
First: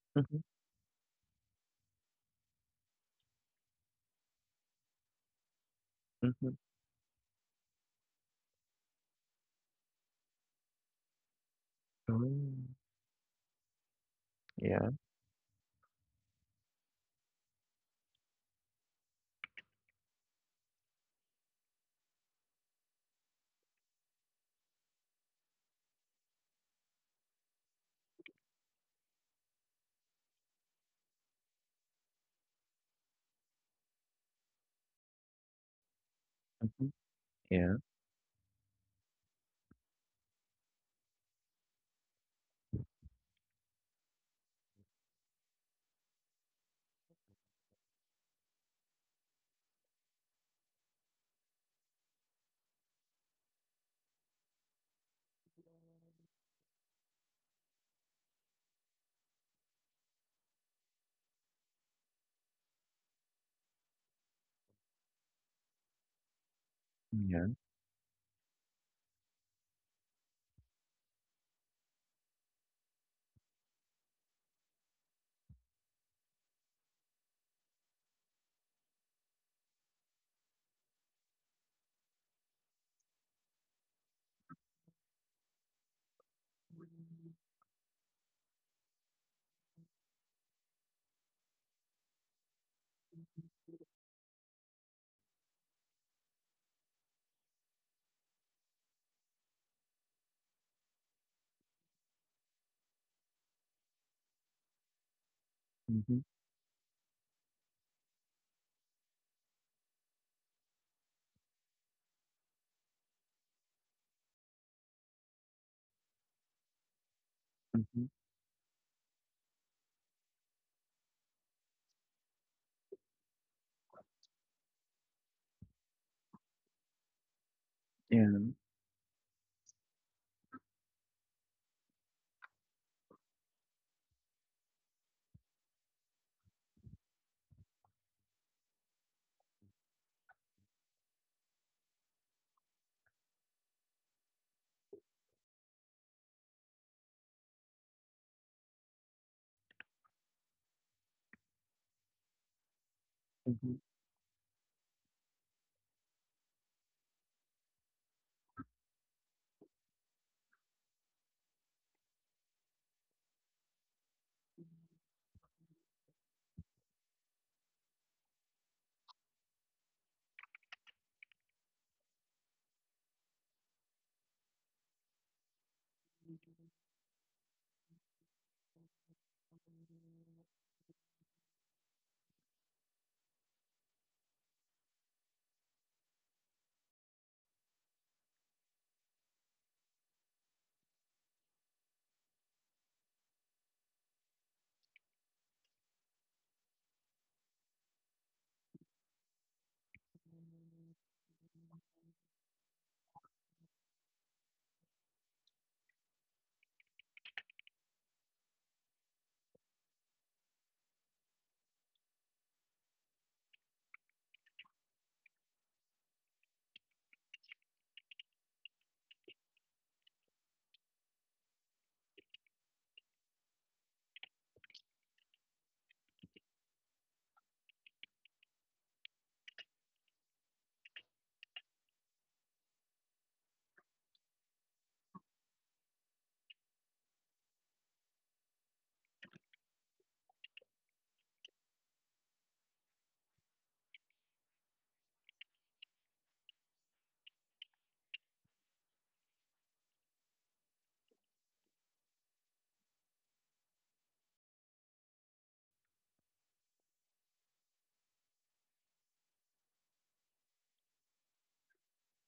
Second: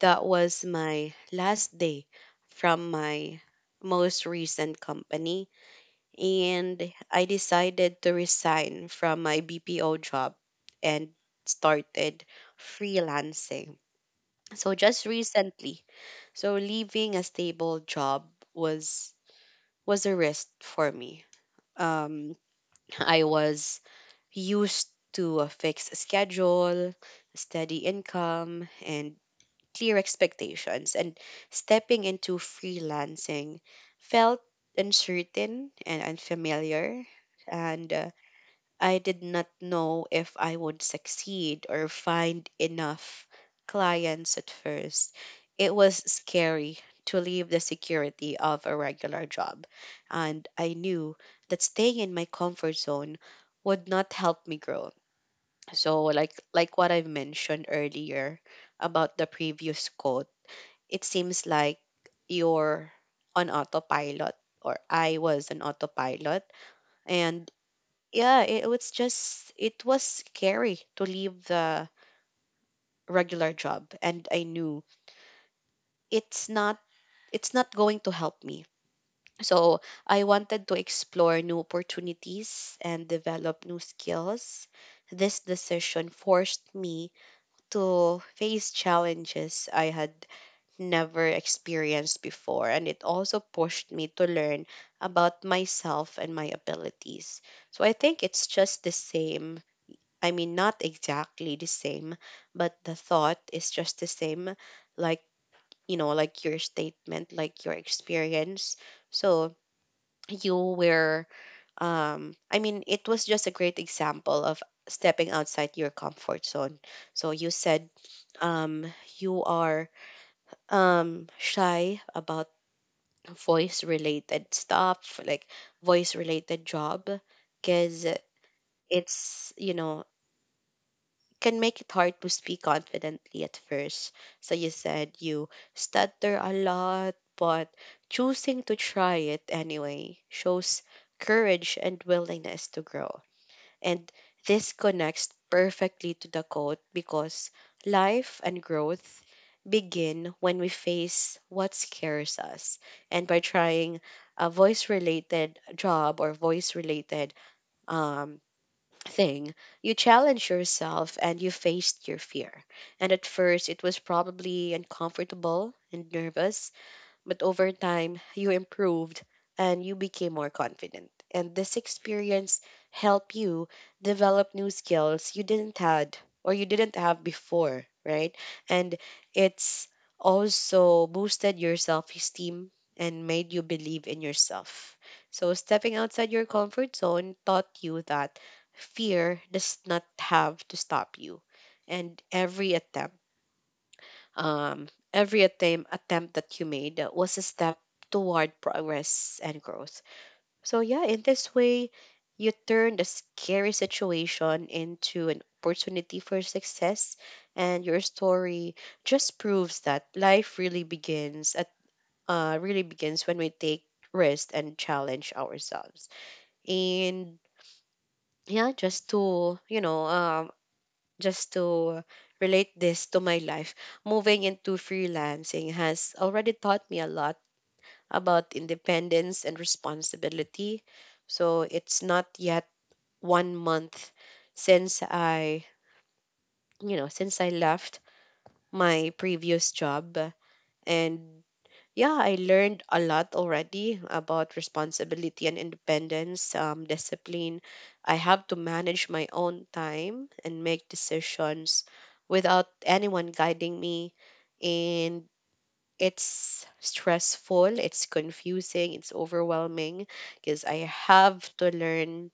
S1: That
S2: Mm-hmm.
S1: was my last day from my most recent company.
S2: Mm-hmm.
S1: And I decided to resign from my BPO job and started
S2: Oh.
S1: freelancing. So
S2: Yeah.
S1: just recently. So leaving a stable job was was a risk for me. Um I was used to a fixed schedule, steady income, and clear expectations. And stepping into freelancing felt uncertain and
S2: Mm-hmm.
S1: unfamiliar.
S2: Yeah.
S1: And I did not know if I would succeed or find enough clients at first. It was scary to leave the security of a regular job, and I knew that staying in my comfort zone would not help me grow. So like what I've mentioned earlier about the previous quote, it seems like you're on autopilot or I was an autopilot
S2: Yeah.
S1: and yeah, it was just it was scary to leave the regular job and I knew it's not it's not going to help me. So I wanted to explore new opportunities and develop new skills. This decision forced me to face challenges I had never experienced before, and it also pushed me to learn about myself and my abilities. So I think it's just the same. I mean, not exactly the same, but the thought is just the same, like,
S2: Mm-hmm.
S1: like your statement, like your experience. So you were, I mean, it was just a great example of stepping outside your comfort zone. So you said
S2: Mm-hmm.
S1: um, you are shy about voice related stuff, like voice related job, because
S2: Yeah.
S1: it's, you know, can make it hard to speak confidently at first. So you said you stutter a lot, but choosing to try it anyway shows courage and willingness to grow. And this connects perfectly to the quote because life and growth begin when we face what scares us. And by
S2: Mm-hmm.
S1: trying a voice related job or voice related um thing. You challenge yourself and you faced your fear. And at first, it was probably uncomfortable and nervous, but over time, you improved and you became more confident. And this experience helped you develop new skills you didn't had or you didn't have before, right? And it's also boosted your self-esteem and made you believe in yourself. So stepping outside your comfort zone taught you that fear does not have to stop you. And every attempt um, every attempt that you made was a step toward progress and growth. So, yeah, in this way, you turned a scary situation into an opportunity for success. And your story just proves that life really begins at really begins when we take risk and challenge ourselves. And yeah, just to just to relate this to my life, moving into freelancing has already taught me a lot about independence and responsibility. So it's not yet 1 month since I, since I left my previous job. And yeah, I learned a lot already about responsibility and independence, discipline. I have to manage my own time and make decisions without anyone guiding me. And it's stressful, it's confusing, it's overwhelming because I have to learn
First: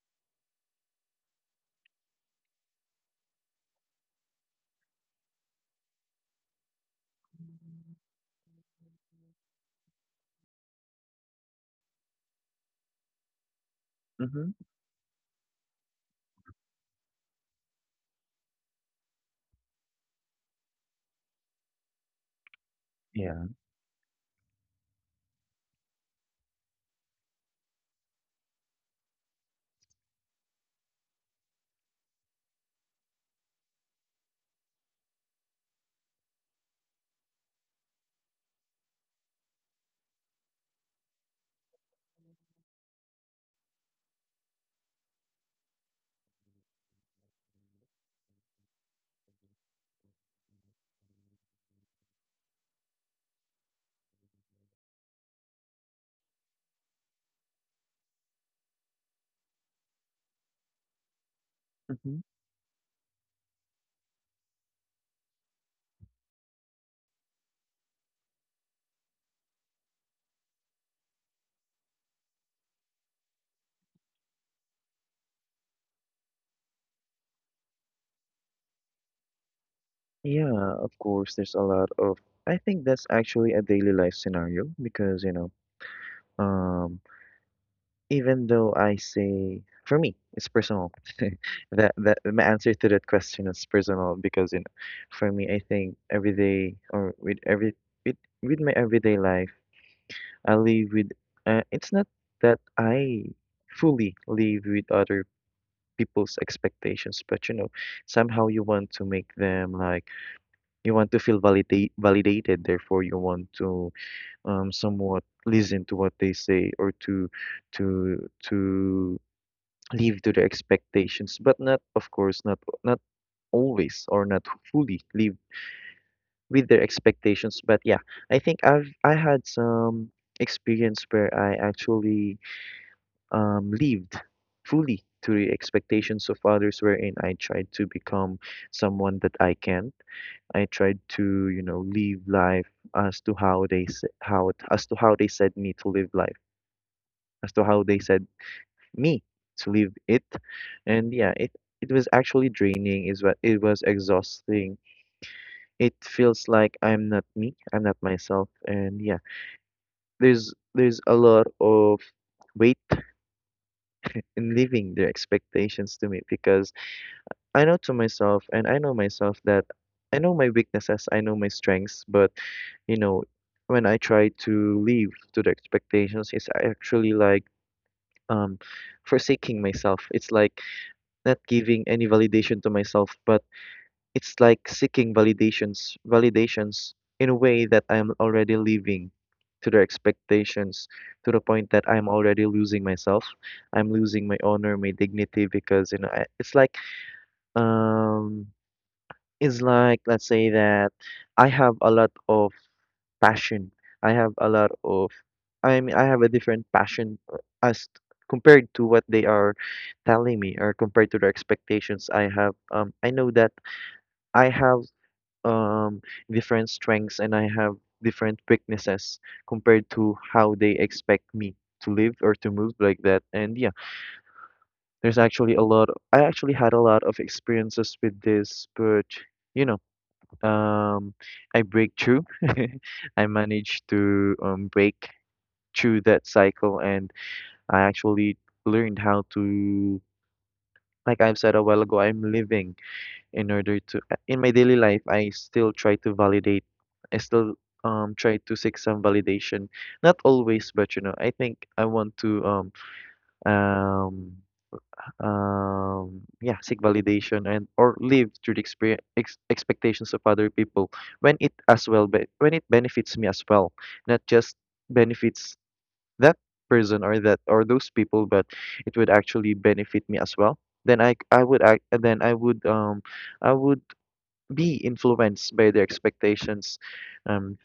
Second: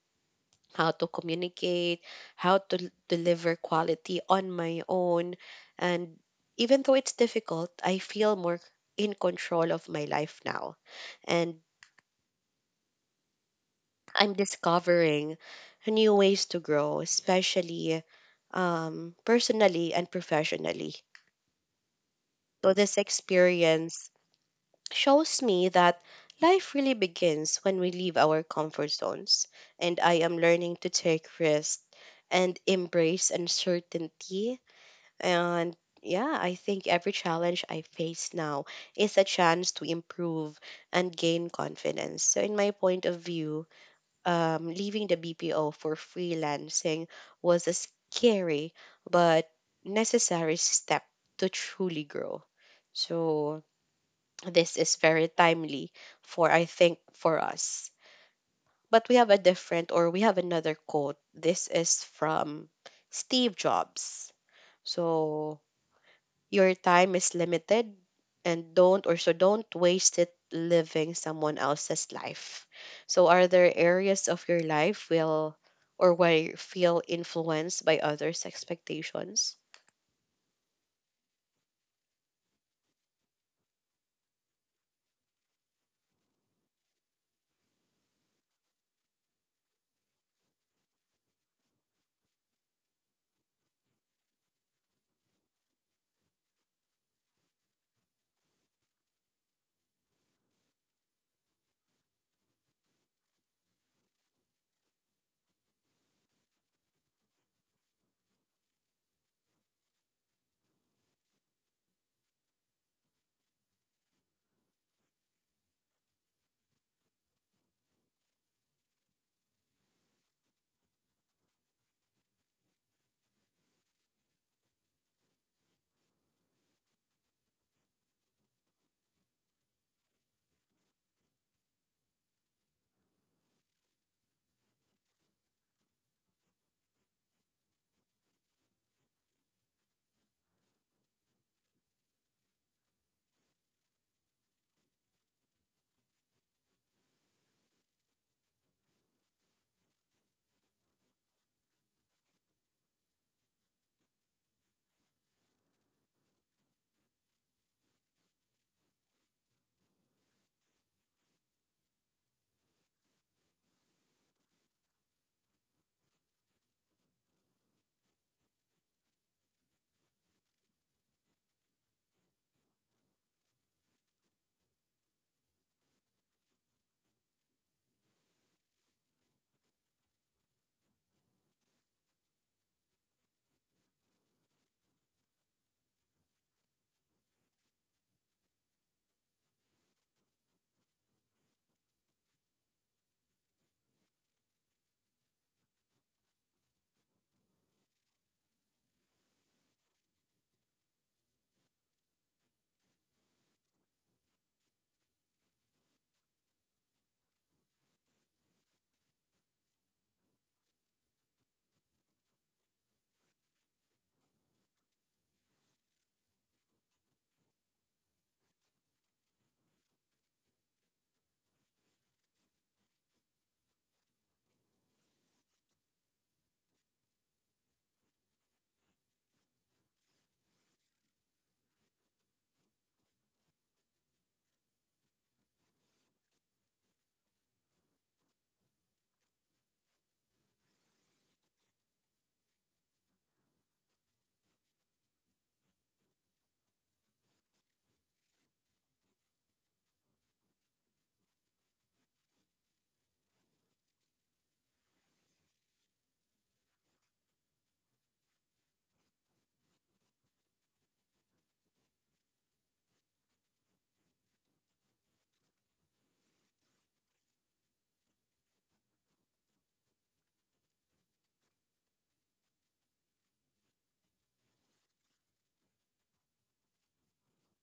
S1: how to communicate, how to l- deliver quality on my own. And even though it's difficult, I feel more in control of my life now. And I'm
S2: Mm-hmm.
S1: discovering new ways to grow, especially personally and professionally. So, this
S2: Yeah.
S1: experience shows me that life really begins when we leave our comfort zones. And I am learning to take risks and embrace uncertainty. And yeah, I think every challenge I face now is a chance to improve and gain confidence. So, in my point of view, leaving the BPO for freelancing was a scary but necessary step to truly grow. So, this is very timely for, I think, for us. But we have a different, or we have another quote. This is
S2: Mm-hmm.
S1: from Steve Jobs. So, your time is limited and don't or so don't waste it living someone else's life. So are there areas of your life will or where you feel influenced by others' expectations?
S2: Yeah. Of course, there's a lot of. I think that's actually a daily life scenario, because you know. Um, Even though I say, for me, it's personal. That my answer to that question is personal because you know, for me, I think every day, or with every, with with my everyday life, I live with. It's not that I fully live with other people's expectations, but you know, somehow you want to make them like, you want to feel validated. Therefore, you want to somewhat listen to what they say, or to, to live to the expectations, but not, of course not, not always, or not fully live with their expectations. But yeah, I think I had some experience where I actually lived fully to the expectations of others, wherein I tried to become someone that I can I tried to, you know, live life as to how they s- how as to how they said me to live life, as to how they said me to leave it. And yeah, it was actually draining, is what it was, exhausting. It feels like I'm not me, I'm not myself. And yeah, there's a lot of weight in leaving their expectations to me, because I know to myself, and I know myself, that I know my weaknesses, I know my strengths. But you know, when I try to live to the expectations, it's actually like um forsaking myself. It's like not giving any validation to myself. But it's like seeking validations in a way that I'm already living to their expectations, to the point that I'm already losing myself. I'm losing my honor, my dignity, because you know I, it's like um it's like, let's say that I have a lot of passion. I have a lot of I mean, I have a different passion, as compared to what they are telling me, or compared to their expectations. I have I know that I have um, different strengths, and I have different weaknesses compared to how they expect me to live, or to move like that. And yeah, there's actually a lot. I actually had a lot of experiences with this. But you know, um, I break through. I managed to break through that cycle. And I actually learned how to. Like I've said a while ago, I'm living in order to, in my daily life, I still try to validate, I still try to seek some validation, not always, but you know, I think I want to um yeah, seek validation, and or live through the expectations of other people, when it as well, but when it benefits me as well. Not just benefits that person, or that, or those people, but it would actually benefit me as well. Then I would I would be influenced by their expectations, um,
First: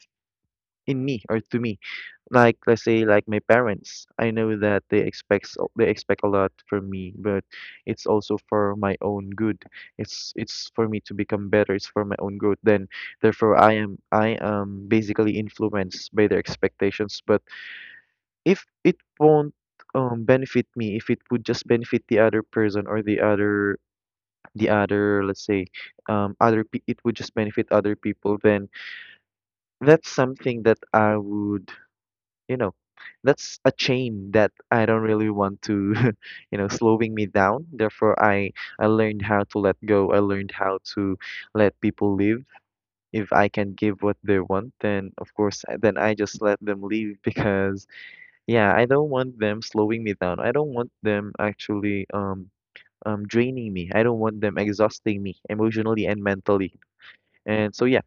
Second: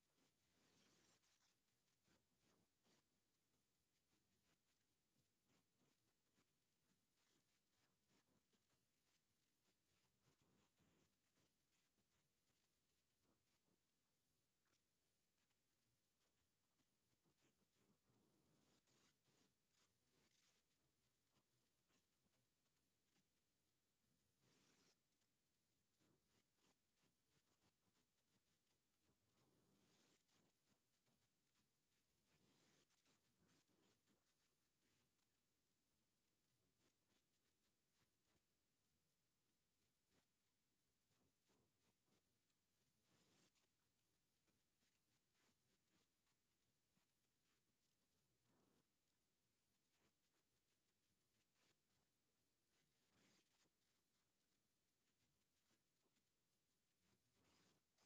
S2: in me, or to me. Like let's say, like my parents, I know that they expect a lot from me, but it's also for my own good. It's for me to become better. It's for my own growth. Then therefore I am basically influenced by their expectations. But if it won't benefit me, if it would just benefit the other person, or the other, the other let's say other pe- it would just benefit other people, then that's something that I would, you know, that's a chain that I don't really want to, you know, slowing me down. Therefore, I learned how to let go. I learned how to let people live. If I can give what they want, then of course, then I just let them leave because yeah, I don't want them slowing me down. I don't want them actually draining me. I don't want them exhausting me emotionally and mentally. And so yeah.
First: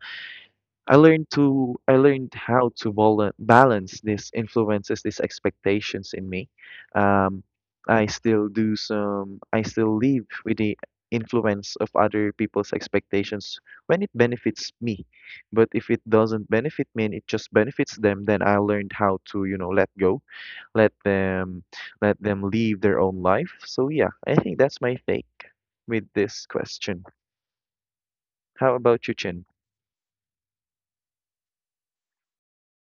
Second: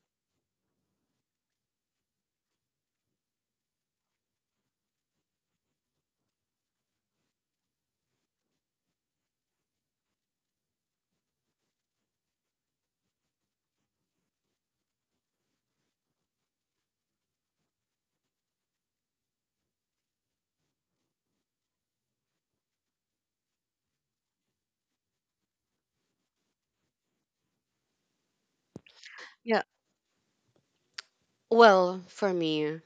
S2: I learned how to balance these influences, these expectations in me. Um, I still do some. I still live with the influence of other people's expectations when it benefits me. But if it doesn't benefit me, and it just benefits them, then I learned how to, you know, let go, let them, let them live their own life. So yeah, I think that's my take with this question. How about you, Chin?
S1: Yeah. Well, for me,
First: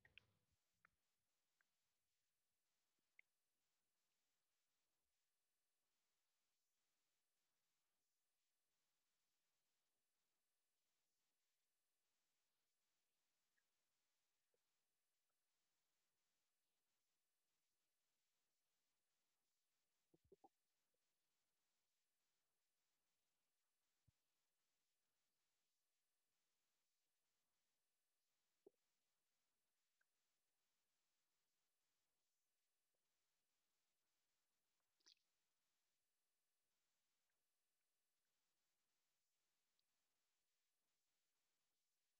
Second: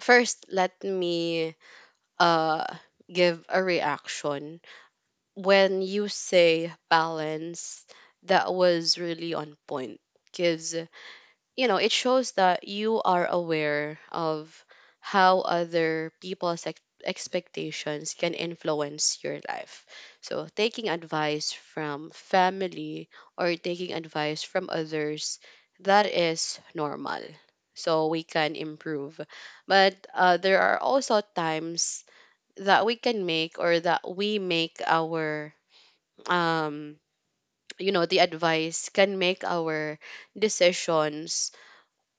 S1: first let me uh give a reaction. When you say balance, that was really on point. Cause you know, it shows that you are aware of how other people's ex- expectations can influence your life. So, taking advice from family or taking advice from others, that is normal. So, we can improve. But there are also times that we can make or that we make our, um, you know, the advice can make our decisions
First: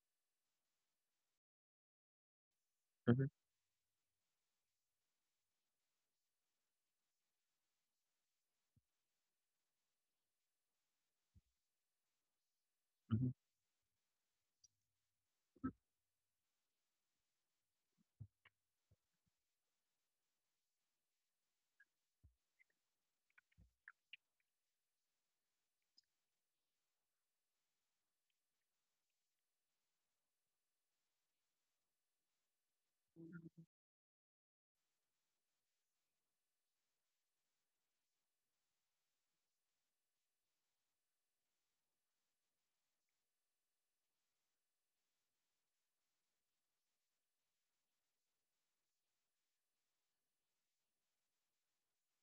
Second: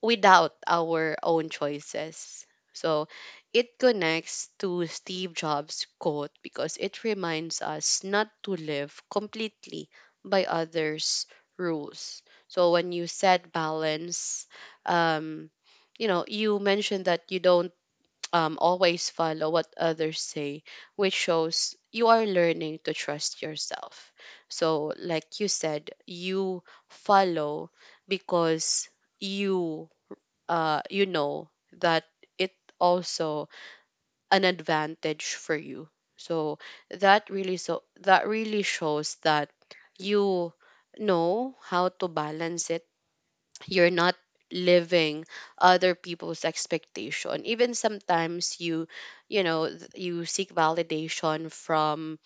S1: without our own choices. So
S2: Mhm,
S1: it connects to Steve Jobs' quote because it reminds us not to live completely by others' rules. So when you
S2: mhm.
S1: said balance, um, you know, you mentioned that you don't always follow what others say, which shows you are learning to trust yourself. So, like you said, you follow because you you know that it also an advantage for you. So that really shows that you know how to balance it. You're not living other people's expectation. Even sometimes th- you seek validation from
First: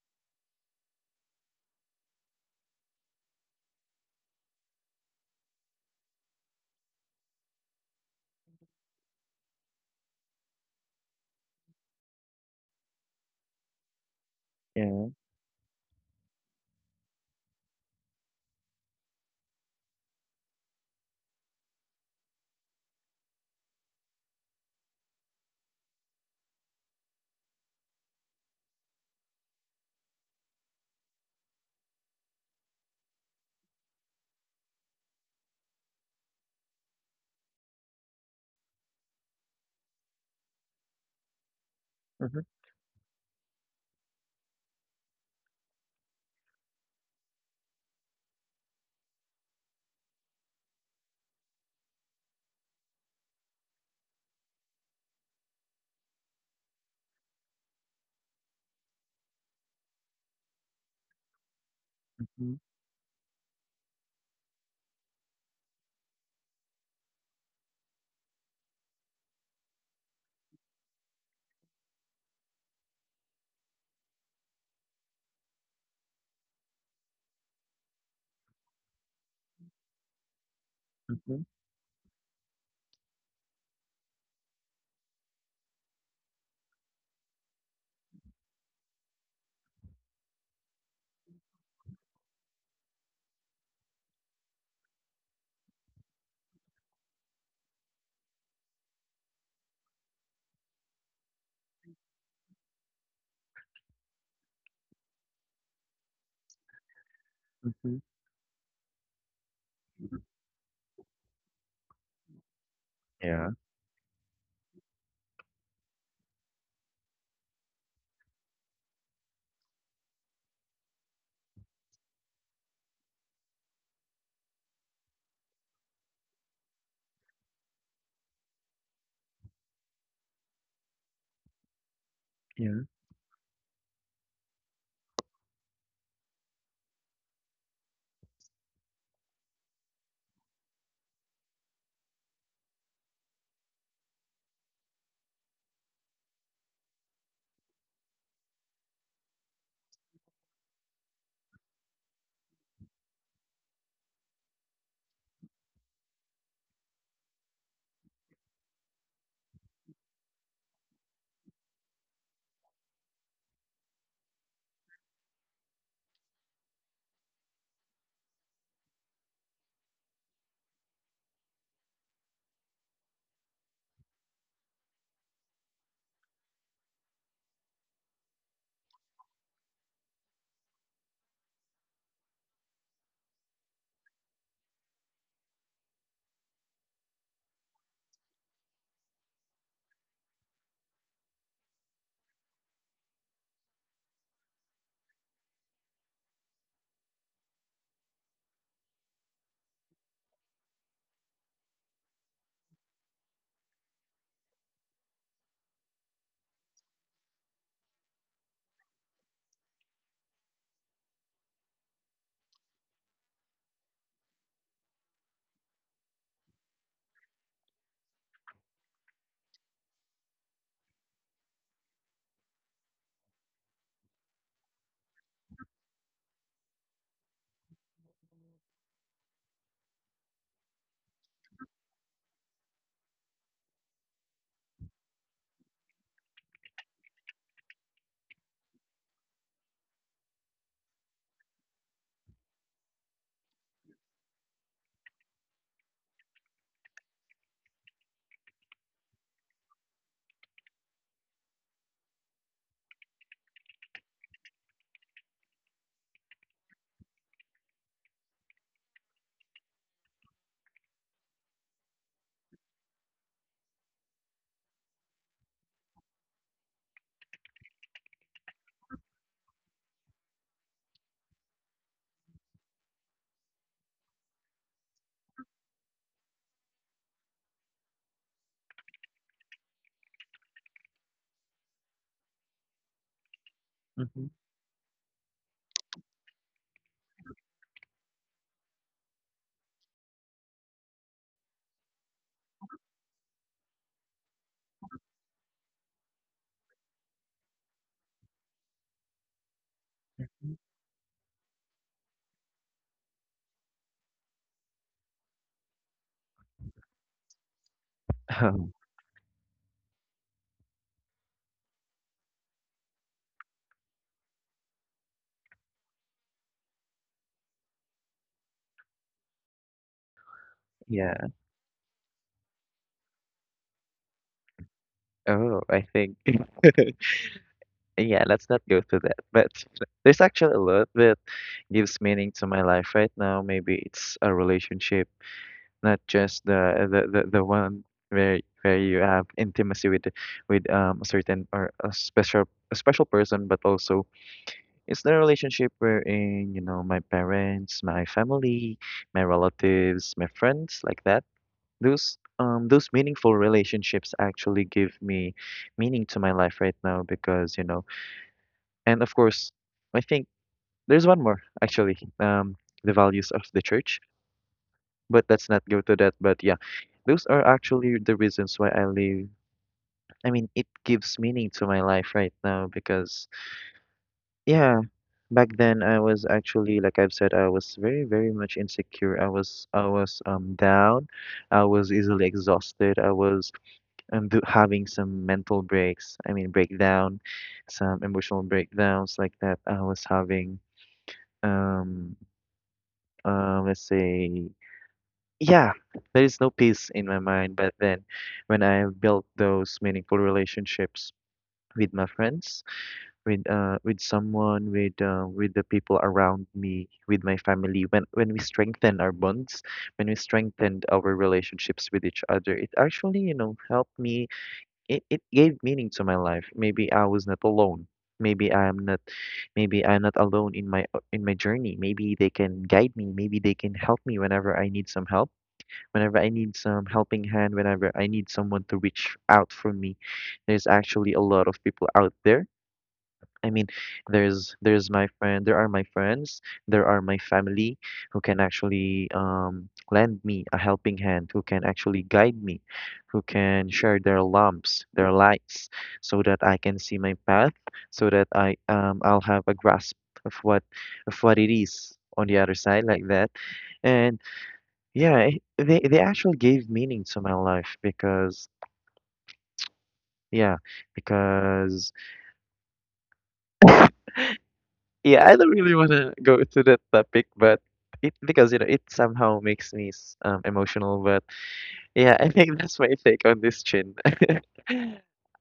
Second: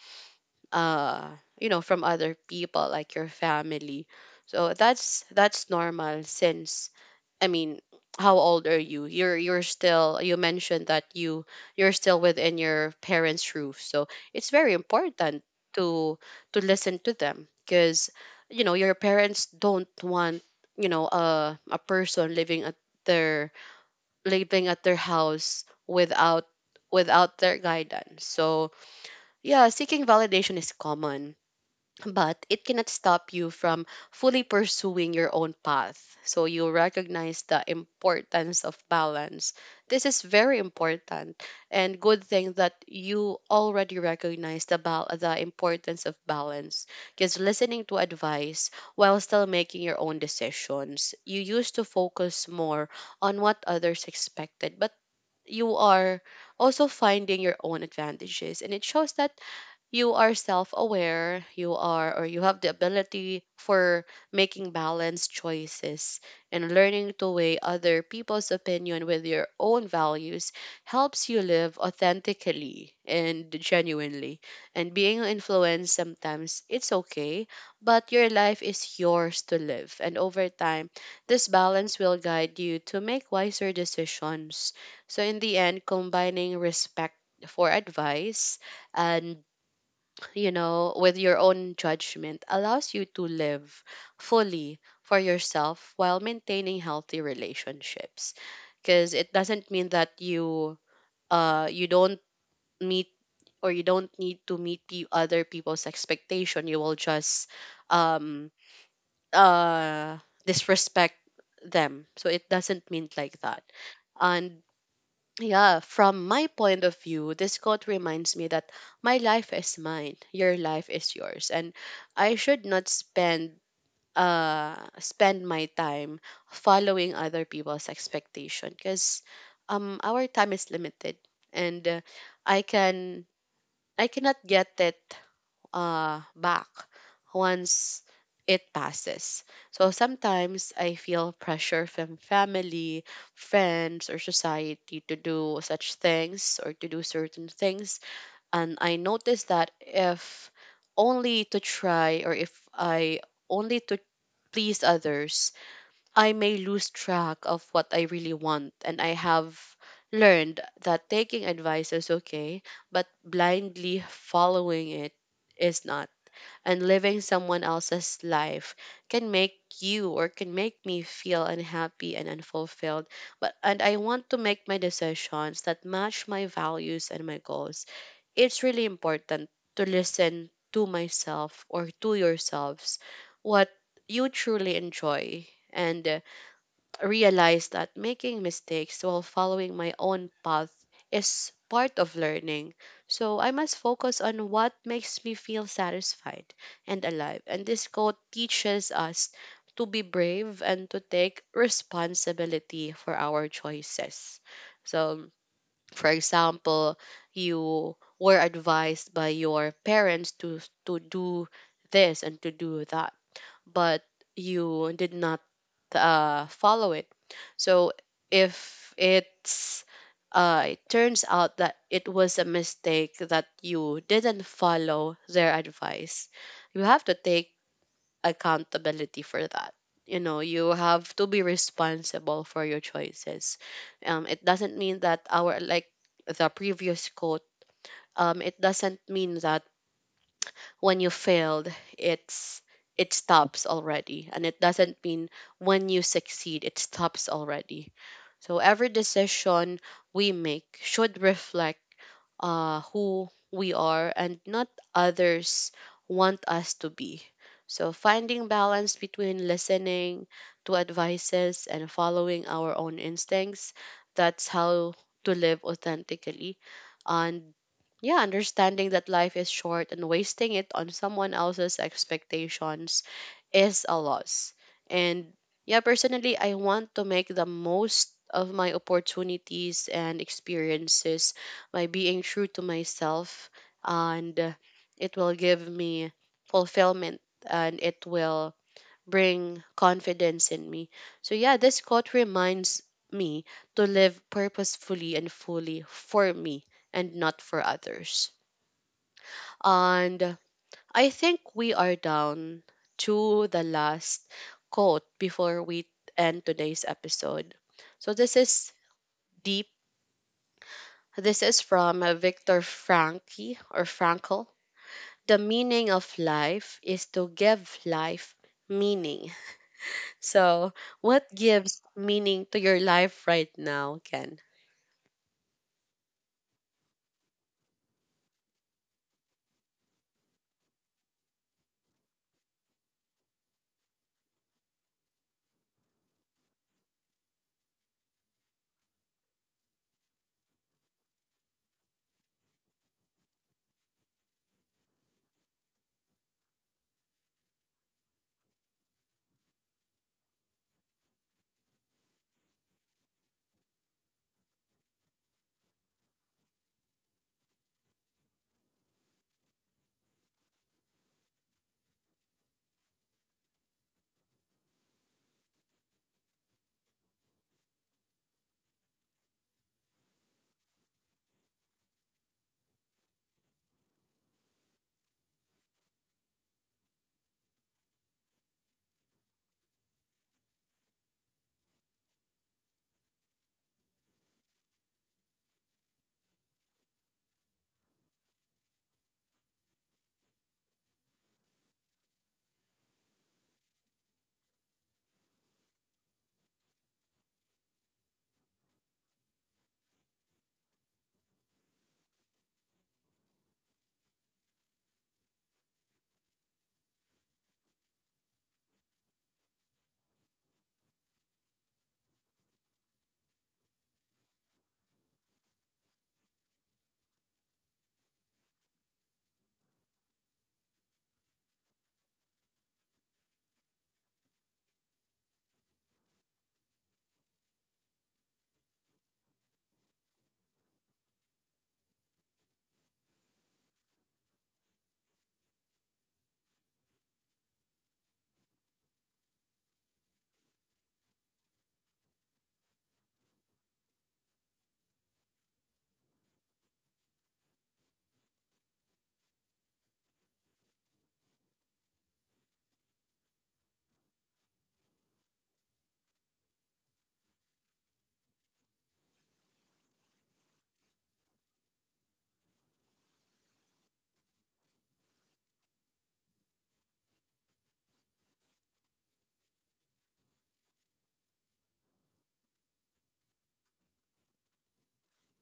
S1: uh you know from other people like your family. So that's normal since I mean, how old are you? You're still you mentioned that you're still within your parents' roof. So it's very
S2: Yeah.
S1: important to listen to them because you know your parents don't want you know a person their living at their house without their guidance. So yeah, seeking validation is common but it cannot stop you from fully pursuing your own path. So you recognize the importance of balance. This is very important and good
S2: Mhm,
S1: thing that you already recognize about the importance of balance because listening to advice while still making your own decisions, you used to focus more on what others expected, but you are also finding your own advantages and it shows that you are self-aware you are or you
S2: mhm,
S1: have the ability for making balanced choices and learning to weigh other people's opinion with your own values helps you live authentically and genuinely and being influenced sometimes it's okay but your life is yours to live and over time
S2: mhm,
S1: this balance will guide you to make wiser decisions so in the end combining respect for advice and, you know, with your own judgment allows you to live fully for yourself while maintaining healthy relationships. Because it doesn't mean that you don't meet or you don't need to meet the other people's expectation. You will just
S2: mhm.
S1: um uh disrespect them. So it doesn't mean like
S2: Yeah,
S1: that. And yeah, from my point of view, this quote reminds me that my life is mine, your life is yours, and I should not spend spend my time following other people's expectation because our time is limited and I
S2: yeah.
S1: can I cannot get it back once it passes. So sometimes I feel pressure from family, friends, or society to do such things or to do certain things. And I notice that if only to try or if I only to please others, I may lose track of what I really want. And I have learned that taking advice is okay, but blindly following it is not and living someone else's life can make you or can make me feel unhappy and unfulfilled. But and I want to make my decisions that match my values and my goals. It's really important to listen to myself or to yourselves what you truly enjoy and realized that making mistakes while following my own path is part of learning. So I must focus on what makes me feel satisfied and alive. And this quote teaches us to be brave and to take responsibility for our choices. So, for example, you were advised by your parents to do this and to do that but you did not follow it. So if it turns out that it was a mistake that you didn't follow their advice, you have to take accountability for that. You have to be responsible for your choices. It doesn't mean that our like the previous quote. It doesn't mean that when you failed it's it stops already, and it doesn't mean when you succeed it stops already. So every decision we make should reflect who we are and not others want us to be. So, finding balance between listening to advices and following our own instincts, that's how to live authentically. And yeah, understanding that life is short and wasting it on someone else's expectations is a loss. And yeah, personally, I want to make the most of my opportunities and experiences by being true to myself
S2: Mhm,
S1: and it will give me fulfillment and it will bring confidence in me. So yeah, this quote reminds me to live purposefully and fully for me and not for others. And
S2: mhm.
S1: I think we are down to the last quote before we end today's episode. So this
S2: Oh,
S1: is deep. This is from Viktor Frankl or Frankl, the meaning of life is to give life meaning. So,
S2: yeah.
S1: what gives meaning to your life right now, Ken?
S2: Oh, I think yeah, let's not go through that. But there's actually a lot that gives meaning to my life right now. Maybe it's a relationship, not just the one where you have intimacy with a certain, or a special, a special person, but also it's the relationship wherein, you know, my parents, my family, my relatives, my friends, like that. Those meaningful relationships actually give me meaning to my life right now, because you know, and of course, I think there's one more actually, the values of the church, but let's not go to that. But yeah, those are actually the reasons why I live. I mean, it gives meaning to my life right now because, yeah, back then I was actually, like I've said, I was very, very much insecure. I was down. I was easily exhausted. I was do having some mental breaks. I mean, breakdown, some emotional breakdowns like that. I was having um. Let's say, yeah, there is no peace in my mind back then. When I built those meaningful relationships with my friends, with uh, with someone, with the people around me, with my family. When we strengthen our bonds, when we strengthened our relationships with each other, it actually, you know, helped me. It gave meaning to my life. Maybe I was not alone. Maybe I am not Maybe I'm not alone in my, in my journey. Maybe they can guide me. Maybe they can help me whenever I need some help. Whenever I need some helping hand, whenever I need someone to reach out for me, there's actually a lot of people out there. I mean, there are my friends, there are my family, who can actually lend me a helping hand, who can actually guide me, who can share their lamps, their lights, so that I can see my path, so that I I'll have a grasp of what of what it is on the other side, like that. And yeah, they actually gave meaning to my life, yeah, because yeah, I don't really want to go to that topic, but it, because you know, it somehow makes me emotional. But yeah, I think that's my take on this, Chin.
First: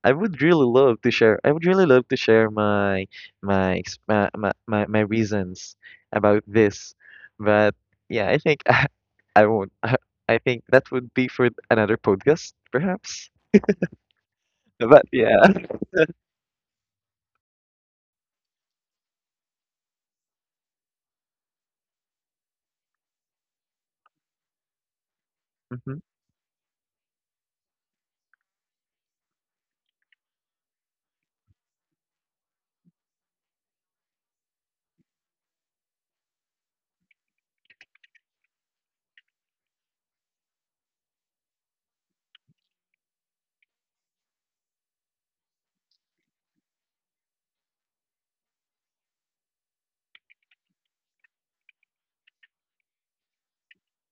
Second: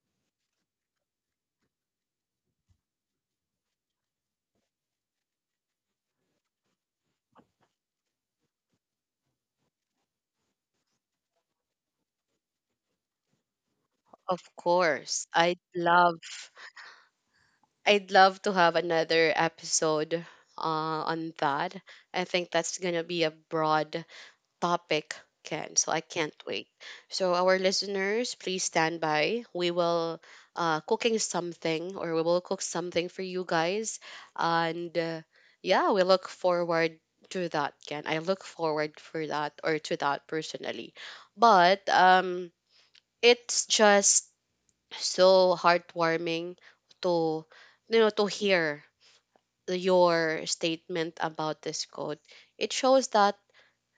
S2: I would really love to share. I would really love to share my, my reasons about this, but yeah, I think I won't. I think that would be for another podcast, perhaps.
S1: Of
S2: But
S1: course,
S2: yeah.
S1: I'd love to have another episode on that. I think that's gonna be a broad topic, can. So
S2: Mhm,
S1: I can't wait. So our listeners, please stand by. We will cooking something, or we will cook something for you guys, and yeah, we look forward to that. Ken. I look forward for that or to that personally? But it's just so heartwarming to to hear your statement about this code. It shows that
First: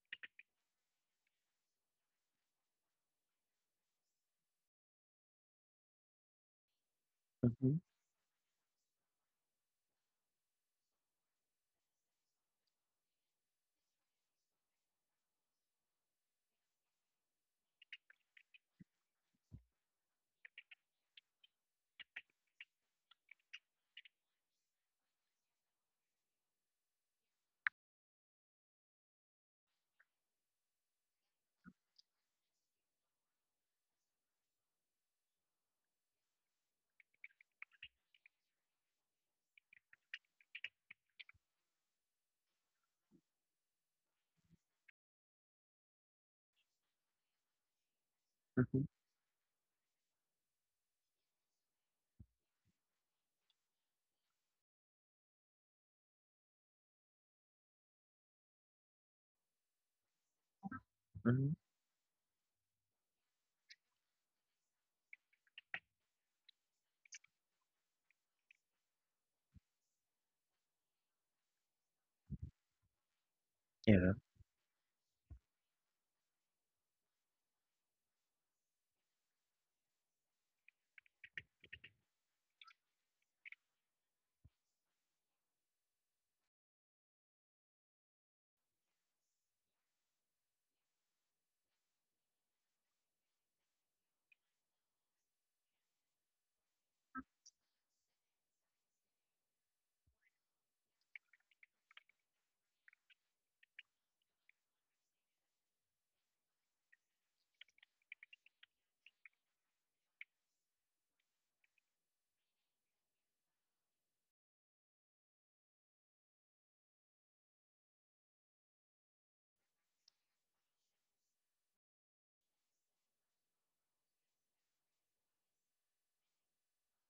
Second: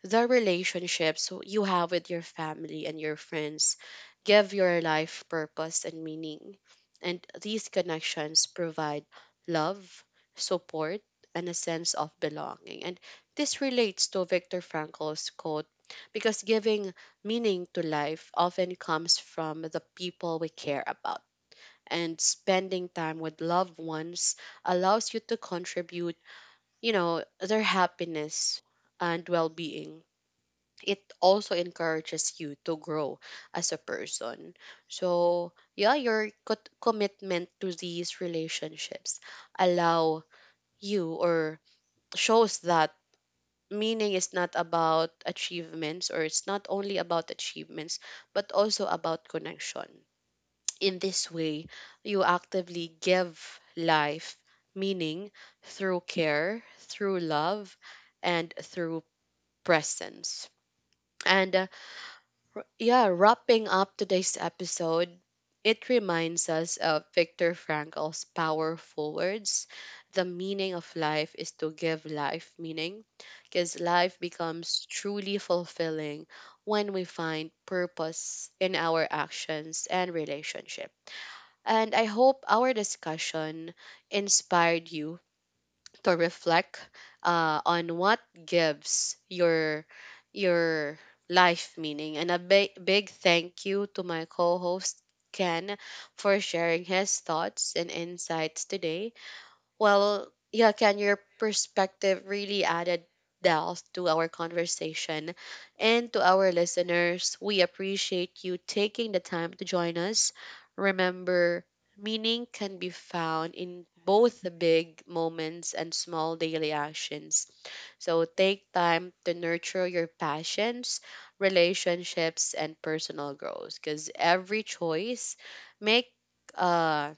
S1: the relationships you have with your family and your friends give your life purpose and meaning. And these
S2: mhm,
S1: connections provide love, support, and a sense of belonging. And this relates to Viktor Frankl's quote because giving meaning to life often comes from the people we care about. And spending time with loved ones allows you to contribute, their happiness and well being. It also encourages you to grow as a person. So, yeah, your commitment to these relationships allow you or shows that meaning is not about achievements or it's not only about achievements but also
S2: mhm,
S1: about connection. In this way, you actively give life meaning through care, through love, and through presence. And
S2: mhm.
S1: uh, Yeah, wrapping up today's episode, it reminds us of Viktor Frankl's powerful words, the meaning of life is to give life meaning, because life
S2: Yeah.
S1: becomes truly fulfilling when we find purpose in our actions and relationship. And I hope our discussion inspired you to reflect on what gives your life meaning. And a big big thank you to my co-host Ken for sharing his thoughts and insights today. Well, yeah, can, your perspective really added depth to our conversation and to our listeners. We appreciate you taking the time to join us. Remember, meaning can be found in both the big moments and small daily actions. So take time to nurture your passions, relationships, and personal growth because make uh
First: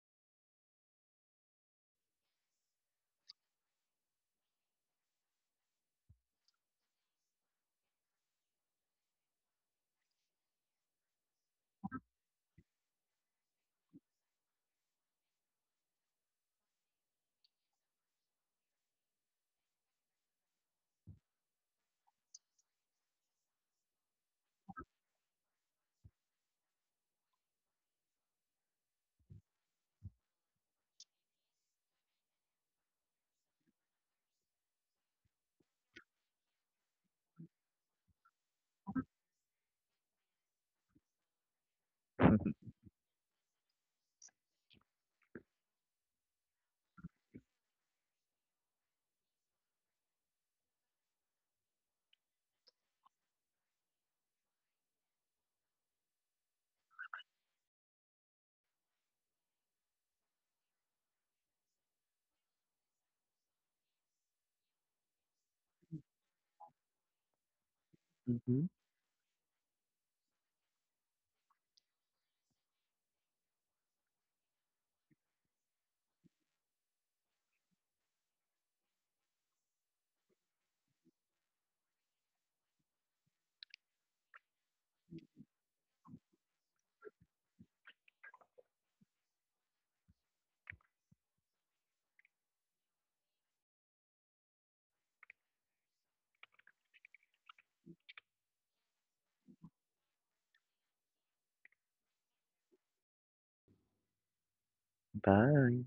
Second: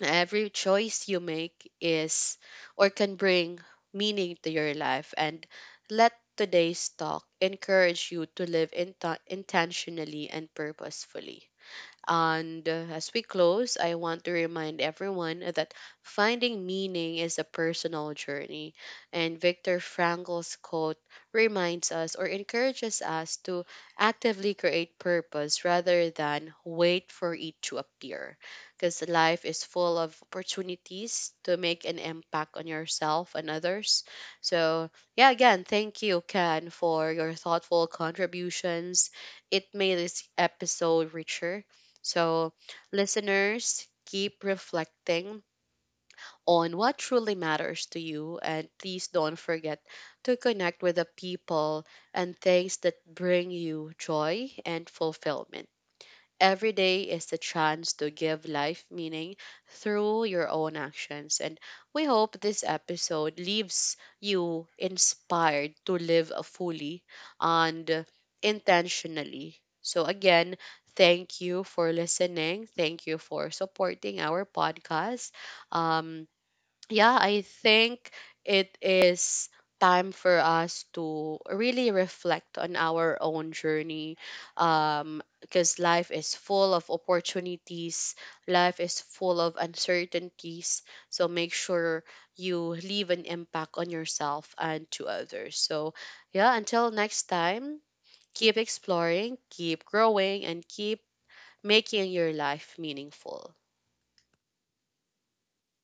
S1: every choice you make is or can bring meaning to your life, and let today's talk encourage you to live in intentionally and purposefully. And as we close, I want to remind everyone that finding meaning is a personal journey. And Viktor Frankl's quote reminds us or encourages us to actively create purpose rather than wait for it to appear. Because life is full of opportunities to make an impact on yourself and others. So, yeah, again, thank you, Ken, for your thoughtful contributions. It made this episode richer. So, listeners, keep reflecting on what truly matters to you and please don't forget to connect with the people and things that bring you joy and fulfillment. Every day is the chance to give life meaning through your own actions. And we hope this episode leaves you inspired to live fully and
S2: Mhm.
S1: intentionally. So, again, thank you for listening. Thank you for supporting our podcast. Um, yeah, I think it is time for us to really reflect on our own journey because life is full of opportunities, life is full of uncertainties, so make sure you leave an impact on yourself and to others. So yeah, until next time, keep exploring, keep growing, and keep making your life meaningful.
S2: Bye.